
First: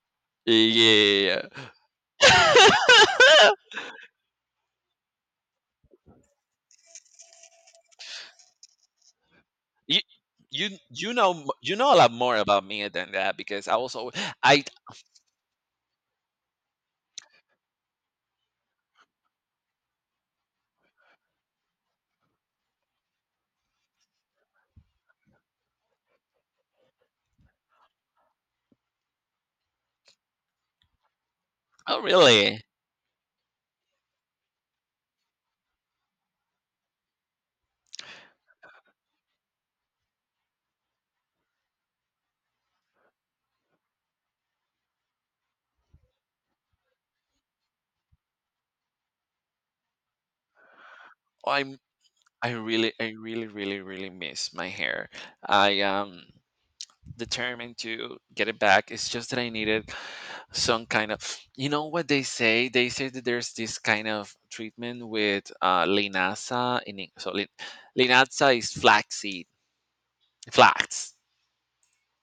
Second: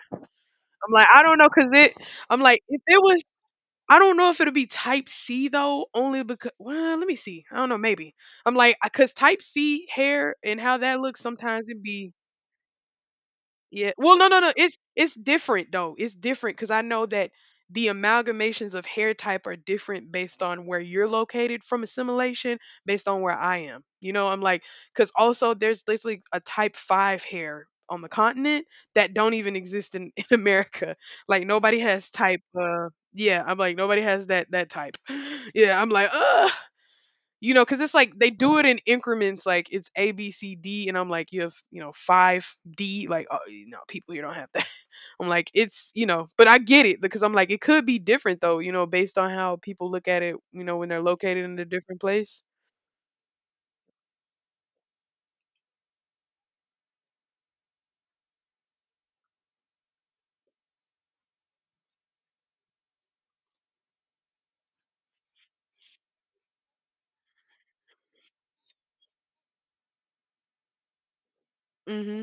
S1: I'm like, I don't
S2: Yeah.
S1: know, cause it. I'm like, if it was I don't know if it'll be type C though, only because well, let me see. I don't know, maybe. I'm like, cause type C
S2: you,
S1: hair and
S2: you
S1: how that
S2: you
S1: looks
S2: know
S1: sometimes
S2: you
S1: it
S2: know a lot
S1: be.
S2: more about me than that because I
S1: Yeah.
S2: also
S1: Well, no, no, no.
S2: I
S1: It's different though. It's different because I know that the amalgamations of hair type are different based on where you're located from assimilation, based on where I am. You know, I'm like, because also there's basically a type five hair on the continent that don't even exist in, in America. Like nobody
S2: oh,
S1: has type.
S2: really?
S1: Yeah, I'm like nobody has that type. Yeah, I'm like, ugh, you know, because it's like they do it in increments, like it's A, B, C, D, and I'm like, you have, you know, five D, like, oh, you know, people here don't have that. I'm like, it's, you know, but I get it because I'm like, it could be different though, you know, based on how people look at it, you know, when they're located
S2: Oh,
S1: in a different place.
S2: I really, I really miss my hair. I am determined to get it back. It's just that I needed some kind of, you know what they say? They say that there's this kind of treatment with linasa in so lin, linasa is flaxseed. Flax.
S1: Mm-hmm.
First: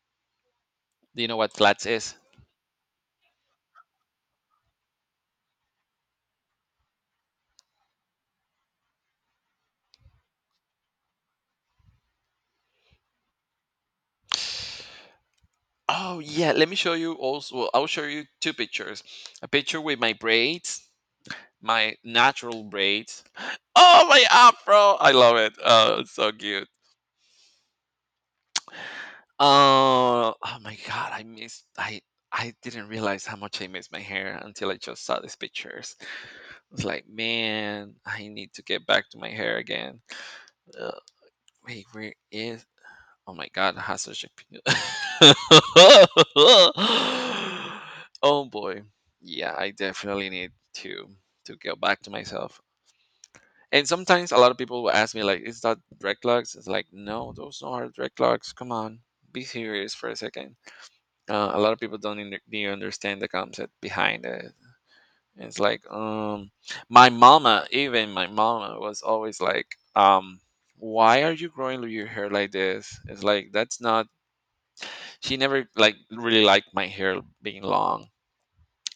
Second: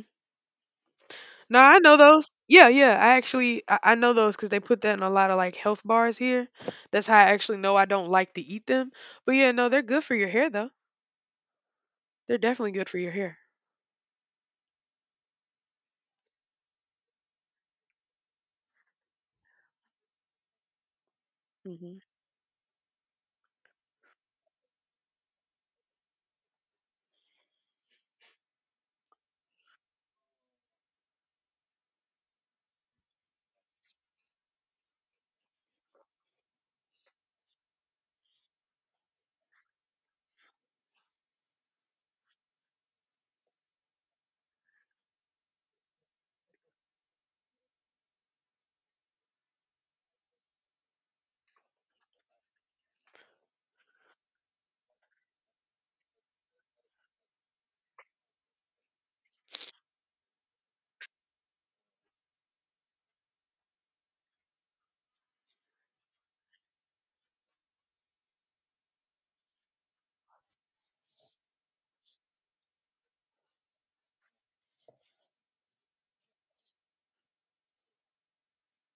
S2: Do you know what
S1: No, I
S2: flax
S1: know
S2: is?
S1: those. Yeah, yeah. I actually I know those because they put that in a lot of like health bars here. That's how I actually know I don't like to eat them. But yeah, no, they're good for your hair though. They're definitely good for your hair.
S2: Oh yeah, let me show you also, I'll show you two pictures. A picture with my braids,
S1: Hmm.
S2: my natural braids. Oh, my afro! I love it. Oh, it's so cute. Oh, oh my god, I missed. I didn't realize how much I missed my hair until I just saw these pictures. I was like, man, I need to get back to my hair again. Uh, Wait, where is? Oh my god, it has such a. Oh boy, yeah, I definitely need to to get back to myself. And sometimes a lot of people will ask me, like, is that direct locks? It's like, no, those are direct locks. Come on, be serious for a second. A lot of people don't they understand the concept behind it. It's like, my mama, even my mama was always like, um, why are you growing your hair like this? It's like, that's not, she never like really liked my hair being long,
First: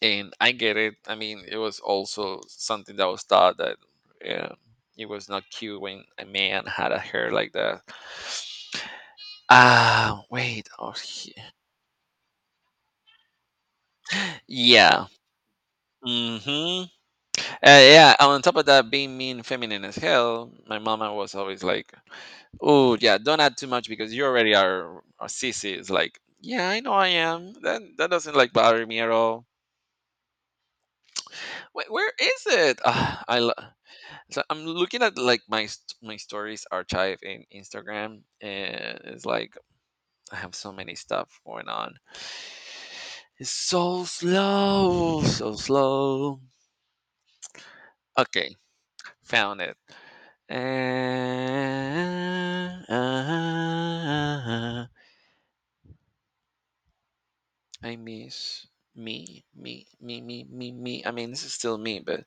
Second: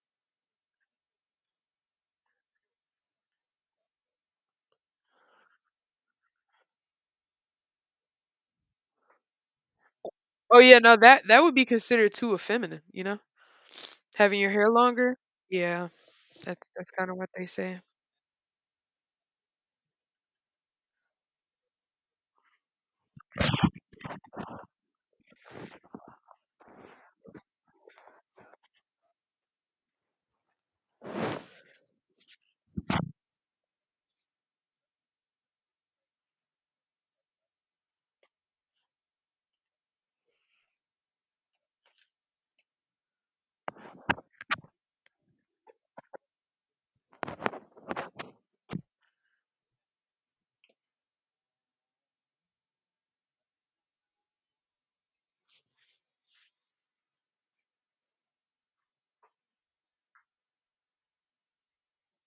S2: and I get it. I mean, it was also something that was thought that yeah, it was not cute when a man had a hair like that. Ah,
S1: Oh
S2: wait.
S1: yeah, no that that would be considered too effeminate, you know. Having your hair
S2: Yeah.
S1: longer? Yeah, that's
S2: Mm-hmm.
S1: that's kinda what they say.
S2: Yeah. On top of that, being mean, feminine as hell, my mama was always like, "Oh, yeah, don't add too much because you already are a sissy." It's like, yeah, I know I am. That doesn't like bother me at all. Where is it? Ah, I love. So I'm looking at like my my stories archive in Instagram, and it's like I have so many stuff going on. It's so slow, so slow. Okay, found it. Ah, I miss me, me, me, me, me, me. I mean, this is still me, but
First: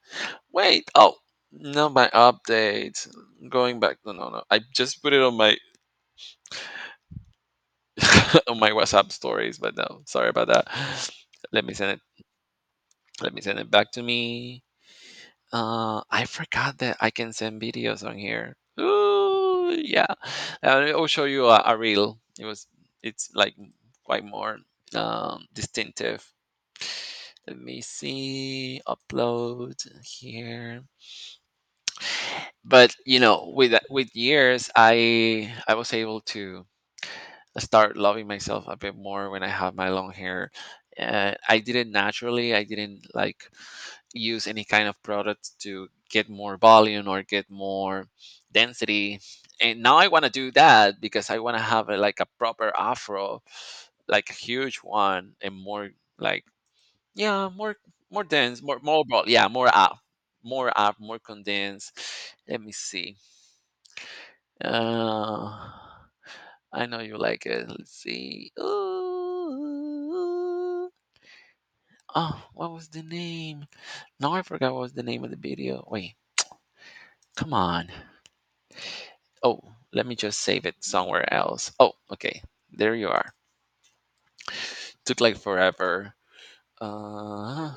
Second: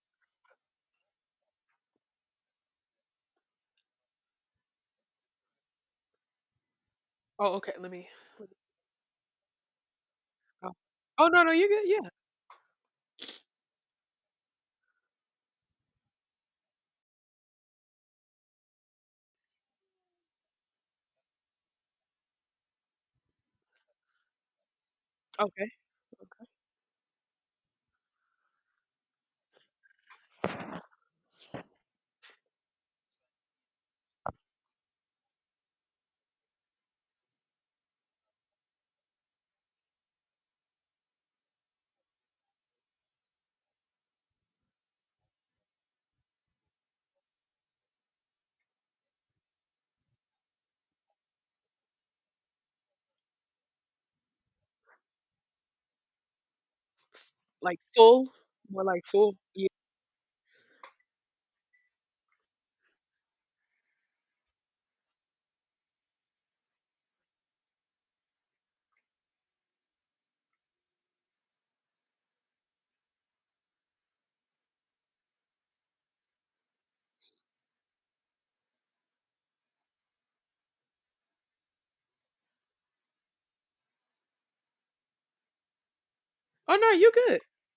S2: wait. Oh, no, my update. Going back. No, no, no. I just put it on my
S1: Oh, okay, let me
S2: on my WhatsApp stories, but no, sorry about that.
S1: oh oh, no, no,
S2: Let
S1: you
S2: me
S1: good,
S2: send it.
S1: yeah,
S2: Let me send it back to me. I forgot that I can send videos on here. Ooh, yeah. I'll show you a reel. It was. It's like quite more
S1: okay.
S2: distinctive. Let me see. Upload here. But you know, with years, I was able to start loving myself a bit more when I have my long hair. I did it naturally. I didn't like use any kind of product to get more volume or get more density. And now I want to do that because I want to have like a proper afro, like a huge one and more like yeah, more
S1: Like, full?
S2: dense,
S1: More like full?
S2: yeah,
S1: Yeah.
S2: more up, more up, more condensed. Let me see. Uh, I know you like it. Let's see. Ooh. Oh, what was the name? No, I forgot what was the name of the video. Wait, come on. Oh, let me just save it somewhere else. Oh, okay. There you are. Took like forever.
S1: Oh, no, you good.
S2: Uh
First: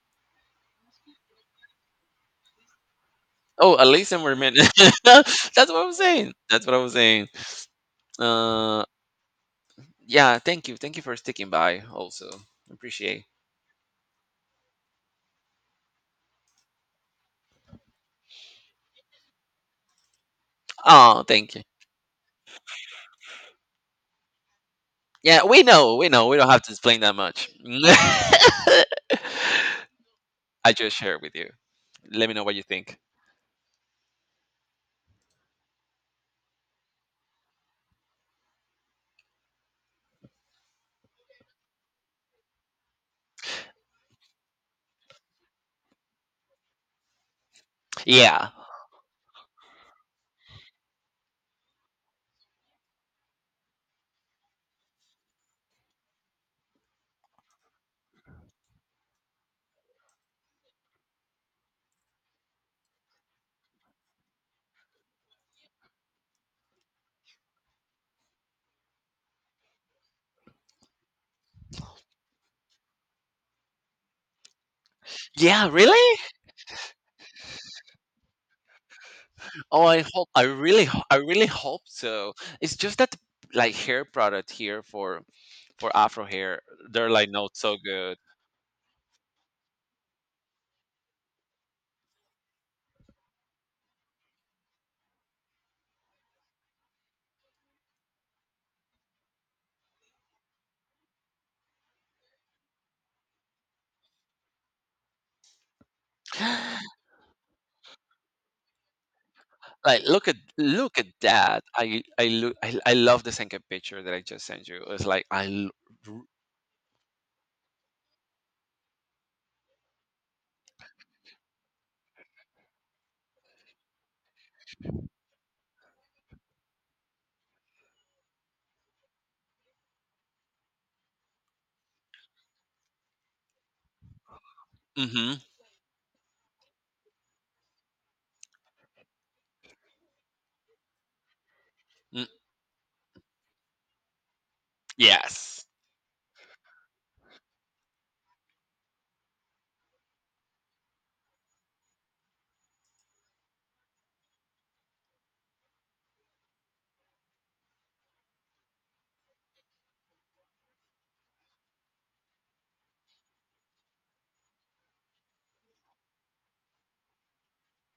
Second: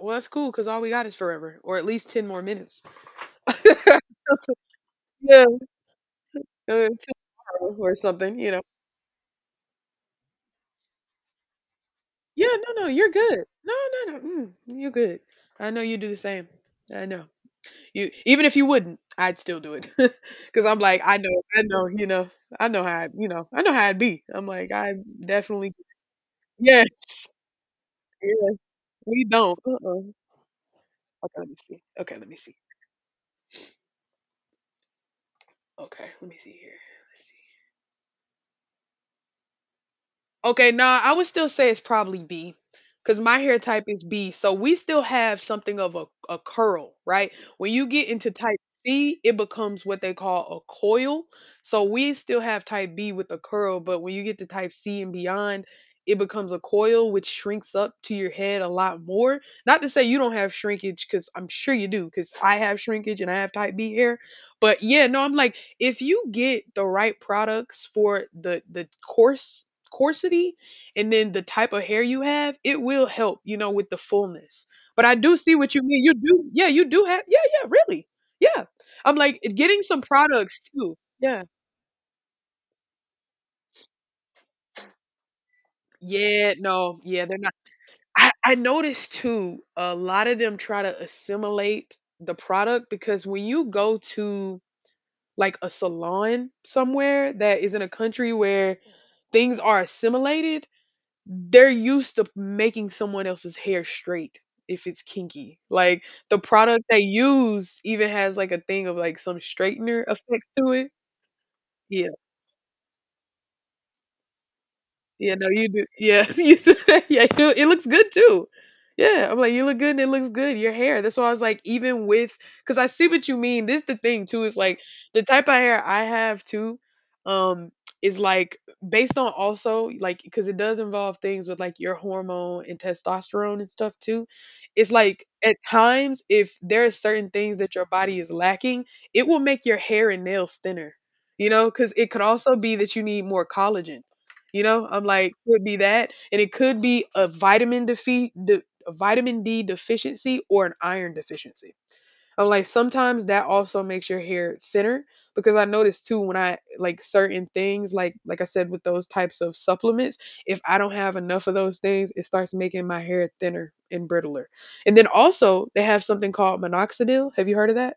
S1: Well, that's cool because all we got is forever or at least 10 more minutes.
S2: oh, at least in a minute. That's
S1: Yeah,
S2: what I was saying. That's what I was saying.
S1: tomorrow or something, you know?
S2: Uh yeah, thank you. Thank you for sticking by also.
S1: Yeah, no, no, you're
S2: Appreciate.
S1: good. No, no, no, you're good. I know you do the same. I know. You even if you wouldn't, I'd still do it because 'cause I'm like,
S2: Oh, thank
S1: I
S2: you.
S1: know, you know, I know how it be. I'm like, I
S2: Yeah, we
S1: definitely.
S2: know, we know. We don't have to explain that
S1: Yes,
S2: much.
S1: yes. We don't. Uh-uh.
S2: I just shared
S1: Okay,
S2: with
S1: let
S2: you.
S1: me see. Okay, let
S2: Let me
S1: me
S2: know
S1: see.
S2: what you think.
S1: Okay, let me see here. Let's see. Okay, nah, I would still say it's probably B because my hair type is B. So we still have something of a curl, right? When you get into
S2: Yeah.
S1: type C, it becomes what they call a coil. So we still have type B with a curl, but when you get to type C and beyond, it becomes a coil, which shrinks up to your head a lot more. Not to say you don't have shrinkage, because I'm sure you do, because I have shrinkage and I have type B hair. But yeah, no, I'm like, if you get the right products for the coarse Coarsity, and then the type of hair you have, it will help, you know, with the fullness. But I do see
S2: Yeah,
S1: what you
S2: really?
S1: mean. You do, yeah, you do have, yeah, yeah, really, yeah. I'm like getting
S2: Oh,
S1: some
S2: I hope I
S1: products too.
S2: I
S1: Yeah,
S2: really hope so. It's just that like hair product here for afro
S1: yeah,
S2: hair,
S1: no,
S2: they're
S1: yeah,
S2: like
S1: they're not.
S2: not so good.
S1: I noticed too. A lot of them try to assimilate the product because when you go to like a salon somewhere that is in a country where things are assimilated, they're used to making someone else's hair straight if it's kinky. Like the product they use even has like a thing of like some straightener
S2: Like
S1: effects to it.
S2: look at that. I
S1: Yeah.
S2: I look I, I love the second picture that I just sent you. It's like
S1: Yeah,
S2: I
S1: no, you do.
S2: mm-hmm,
S1: Yeah, yeah, you, it looks good too. Yeah, I'm like, you look good and it looks good. Your hair. That's why I was like, even with, because I see what you mean. This the thing too. Is like the type of hair I have too. Um, is like based on also like because it does involve things with like your hormone and testosterone and stuff too. It's like at times if there are certain things that your body is lacking, it will make your hair and nails thinner. You know, because it could
S2: mm,
S1: also be that you need more collagen, you know, I'm like, could
S2: yes.
S1: be that, and it could be a vitamin D deficiency, or an iron deficiency. I'm like, sometimes that also makes your hair thinner because I noticed too when I like certain things, like I said with those types of supplements, if I don't have enough of those things, it starts making my hair thinner and brittler. And then also they have something called minoxidil. Have you heard of that?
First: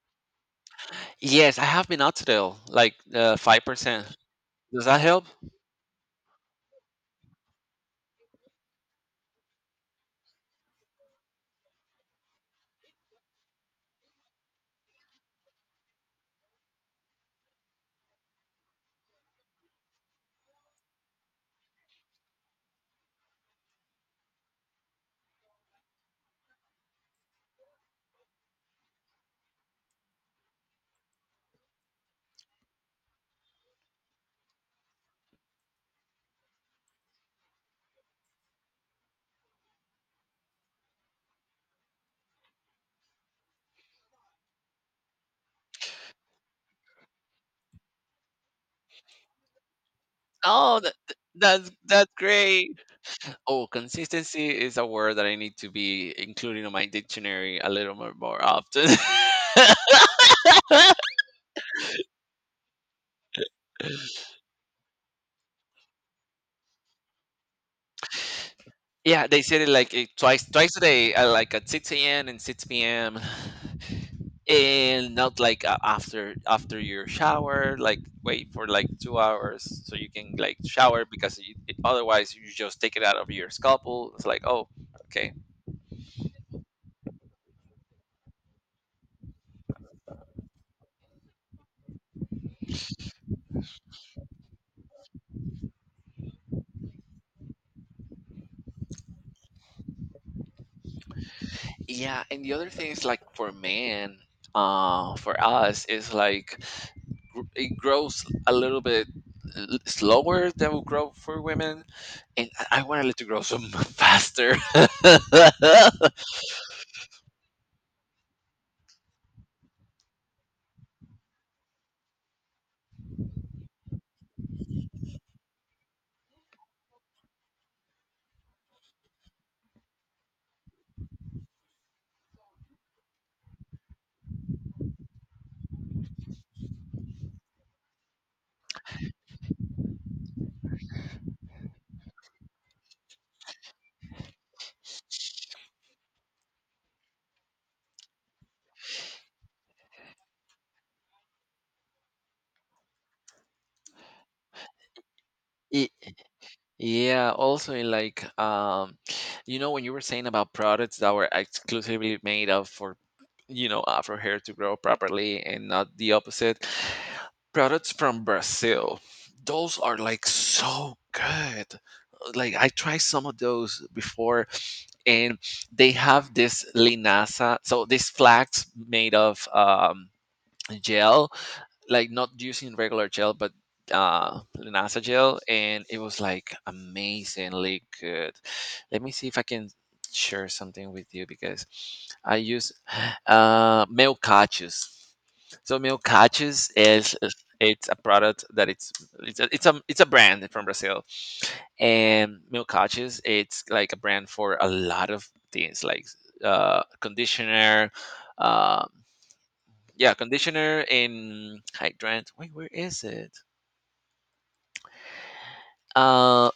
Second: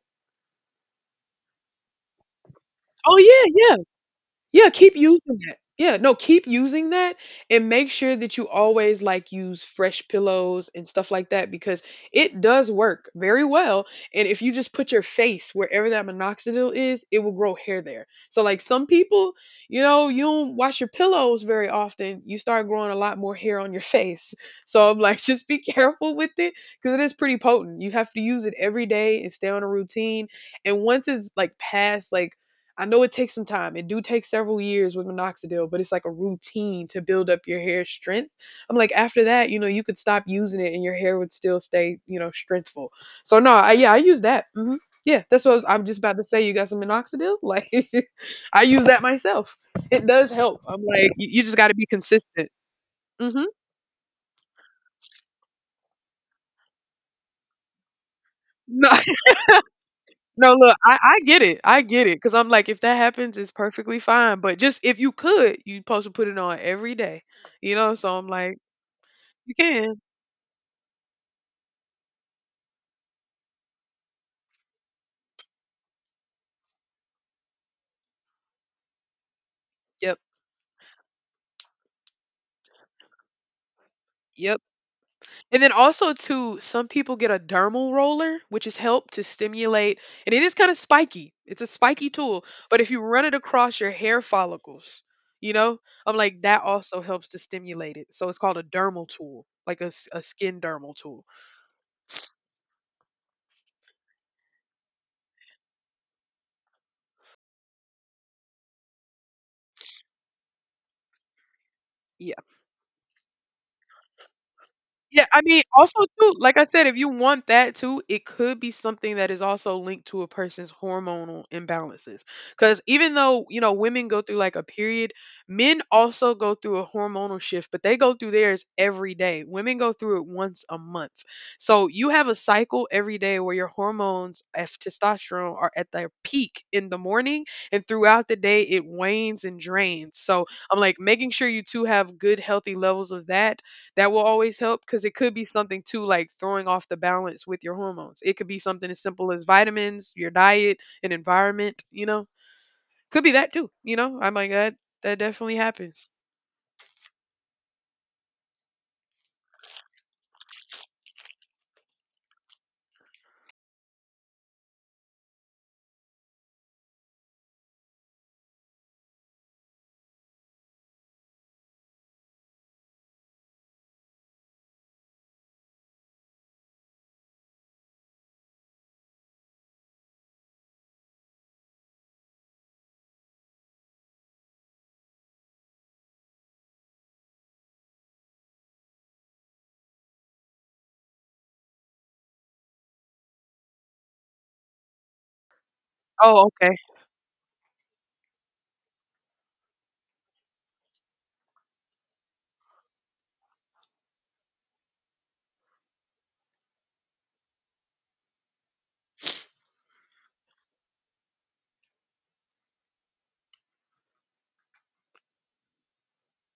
S2: Yes, I have been out today, like
S1: Oh yeah.
S2: 5%.
S1: Yeah,
S2: Does
S1: keep
S2: that help?
S1: using that. Yeah, no, keep using that and make sure that you always like use fresh pillows and stuff like that because it does work very well. And if you just put your face wherever that minoxidil is, it will grow hair there. So like some people, you know, you don't wash your pillows very often, you start growing a lot more hair on your face. So I'm like, just be careful with it because it is pretty potent. You have to use it every day and stay on a routine. And once it's past I know it takes some time. It do take several years with minoxidil, but it's like a routine to build up your hair strength. I'm like after that, you know, you could stop using it and your hair would still stay, you know, strengthful. So no, I, yeah, I use that. Hmm Yeah, that's what I'm just about to say. You got some minoxidil? Like, I use that myself. It does help. I'm
S2: Oh,
S1: like, you just got to be
S2: that's
S1: consistent.
S2: great.
S1: Hmm
S2: Oh, consistency is a word that I need to be including on my dictionary a little more, more
S1: No,
S2: often.
S1: no, look, I get it. I get it. Cause I'm like, if that happens, it's perfectly fine. But just if you could, you supposed to put it on every day. You know, so I'm like,
S2: Yeah, they
S1: you
S2: said it like
S1: can.
S2: it twice a day, like at 6 a.m. and 6 p.m. And not like after your shower, like wait for like 2 hours so you
S1: Yep.
S2: can like shower because otherwise you just take it out of your scalpel. It's like,
S1: Yep.
S2: oh, okay.
S1: And then also too, some people get a dermal roller, which is help to stimulate, and it is kind of spiky. It's a spiky tool. But if you run it across your hair follicles, you know, I'm like that also helps to stimulate it. So it's called a dermal tool, like a skin dermal tool.
S2: Yeah, and the other thing is like for men, for us is like it grows a little bit slower than will grow for women,
S1: Yeah.
S2: and I wanted it to grow so faster.
S1: Yeah, I mean, also too, like I said, if you want that too, it could be something that is also linked to a person's hormonal imbalances. Because even though, you know, women go through like a period, men also go through a hormonal shift, but they go through theirs every day. Women go through it once a month. So you have a cycle every day where your hormones of testosterone are at their peak in the morning and throughout the day it wanes and drains. So I'm like making sure you two have good, healthy levels of that that will always help because it could be something too like throwing off the balance with your hormones. It could be something as simple as vitamins, your diet, and environment, you know? Could be that too, you know? I'm like that definitely
S2: Y-
S1: happens.
S2: yeah, also in like you know when you were saying about products that were exclusively made of for, you know, afro hair to grow properly and not the opposite, products from Brazil. Those are like so good. Like I tried some of those before, and they have this linasa, so these flags made of gel, like not using regular gel, but uh, linasa gel, and it was like amazingly good. Let me see if I can share something with you because I use uh, Meocachus. So
S1: Oh,
S2: Meocachus
S1: okay.
S2: is, it's a product that it's a brand from Brazil, and milk couches, it's like a brand for a lot of things like uh, conditioner, um, yeah, conditioner in hydrant, wait, where is it, uh,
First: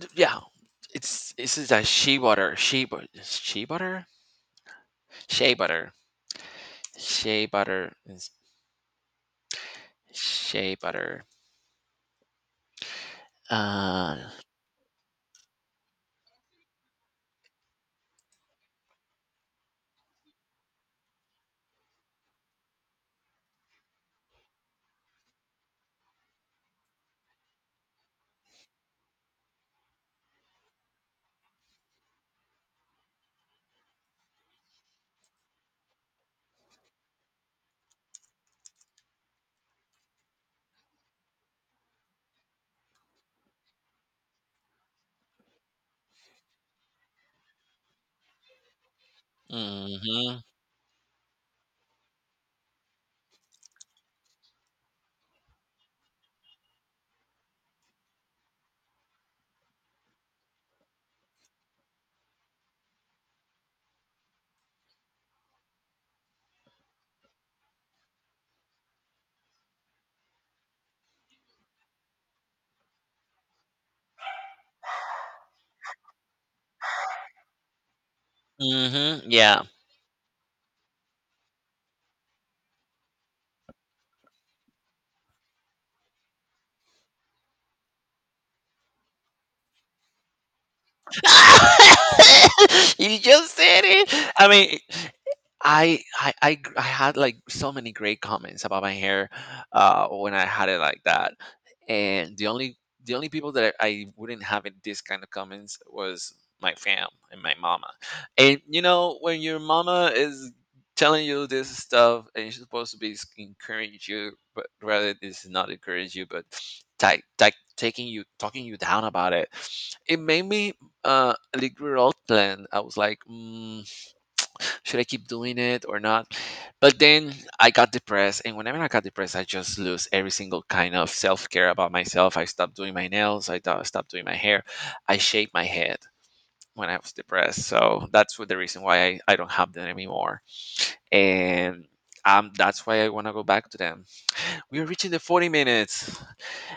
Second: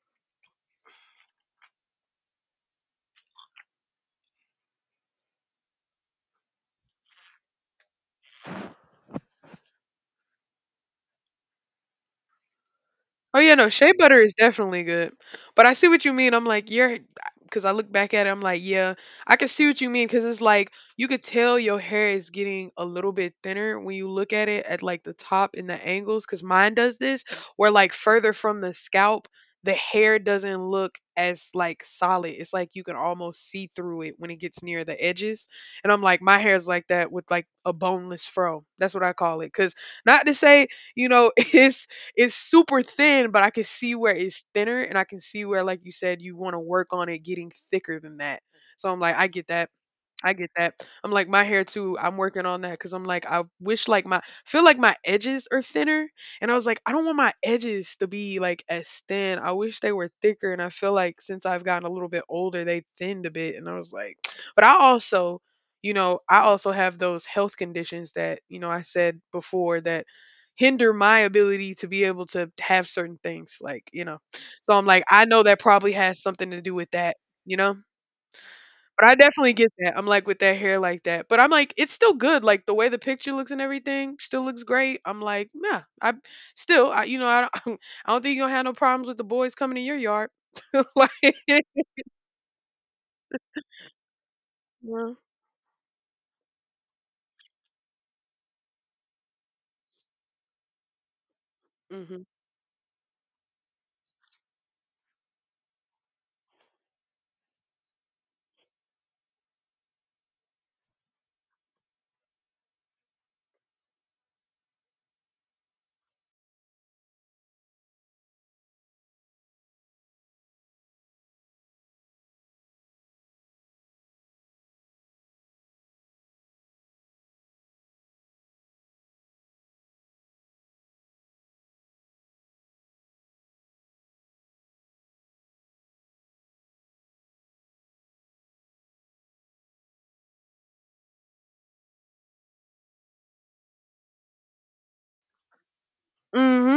S2: d- yeah, it's, this is a shea butter, shea butter, shea butter, shea butter, shea butter is shea butter.
S1: Oh yeah, no, shea
S2: Uh,
S1: butter is definitely good. But I see what you mean. I'm like, you're because I look back at it, I'm like, yeah, I can see what you mean because it's like you could tell your hair is getting a little bit thinner when you look at it at like the top and the angles. Because mine does this, where like further from the scalp, the hair doesn't look as like solid. It's like you can almost see through it when it gets near the edges. And I'm like, my hair's like that with like a boneless fro. That's what I call it. Because not to say, you know, it's super thin, but I can see where it's thinner and I can see where like you said you want to work on it getting thicker than that. So I'm like, I get that. I
S2: mm-hmm,
S1: get that. I'm like my hair too. I'm working on that because I'm like I wish like my feel like my edges are thinner, and I was like I don't want my edges to be like as thin. I wish they were thicker, and I feel like since I've gotten a little bit older, they thinned a bit, and I was like, but I also, you know, I also have those health conditions that you know I said before that hinder my ability to be able to have certain things like, you know, so I'm like I know that probably has something to do with that, you know, but I
S2: mm-hmm,
S1: definitely
S2: yeah.
S1: get that. I'm like with that hair like that. But I'm like, it's still good. Like the way the picture looks and everything still looks great. I'm like, nah, you know, I don't, I don't think you're gonna have no problems with the boys coming in your yard. Like,
S2: You just said it. I mean,
S1: yeah.
S2: I had like so many great comments about my hair when I had it like that,
S1: hmm
S2: and the only people that I wouldn't have it this kind of comments was my fam and my mama, and you know when your mama is telling you this stuff and she's supposed to be encourage you, but rather it's not encourage you, but like, taking you talking you down about it, it made me uh, league road plan, I was like, mm, should I keep doing it or not, but then I got depressed, and whenever I got depressed I just lose every single kind of self-care about myself. I stopped doing my nails, I stopped doing my hair, I shaved my head when I was depressed. So that's what the reason why I don't have them anymore. And that's why I want to go back to them. We are reaching the 40 minutes.
S1: hmm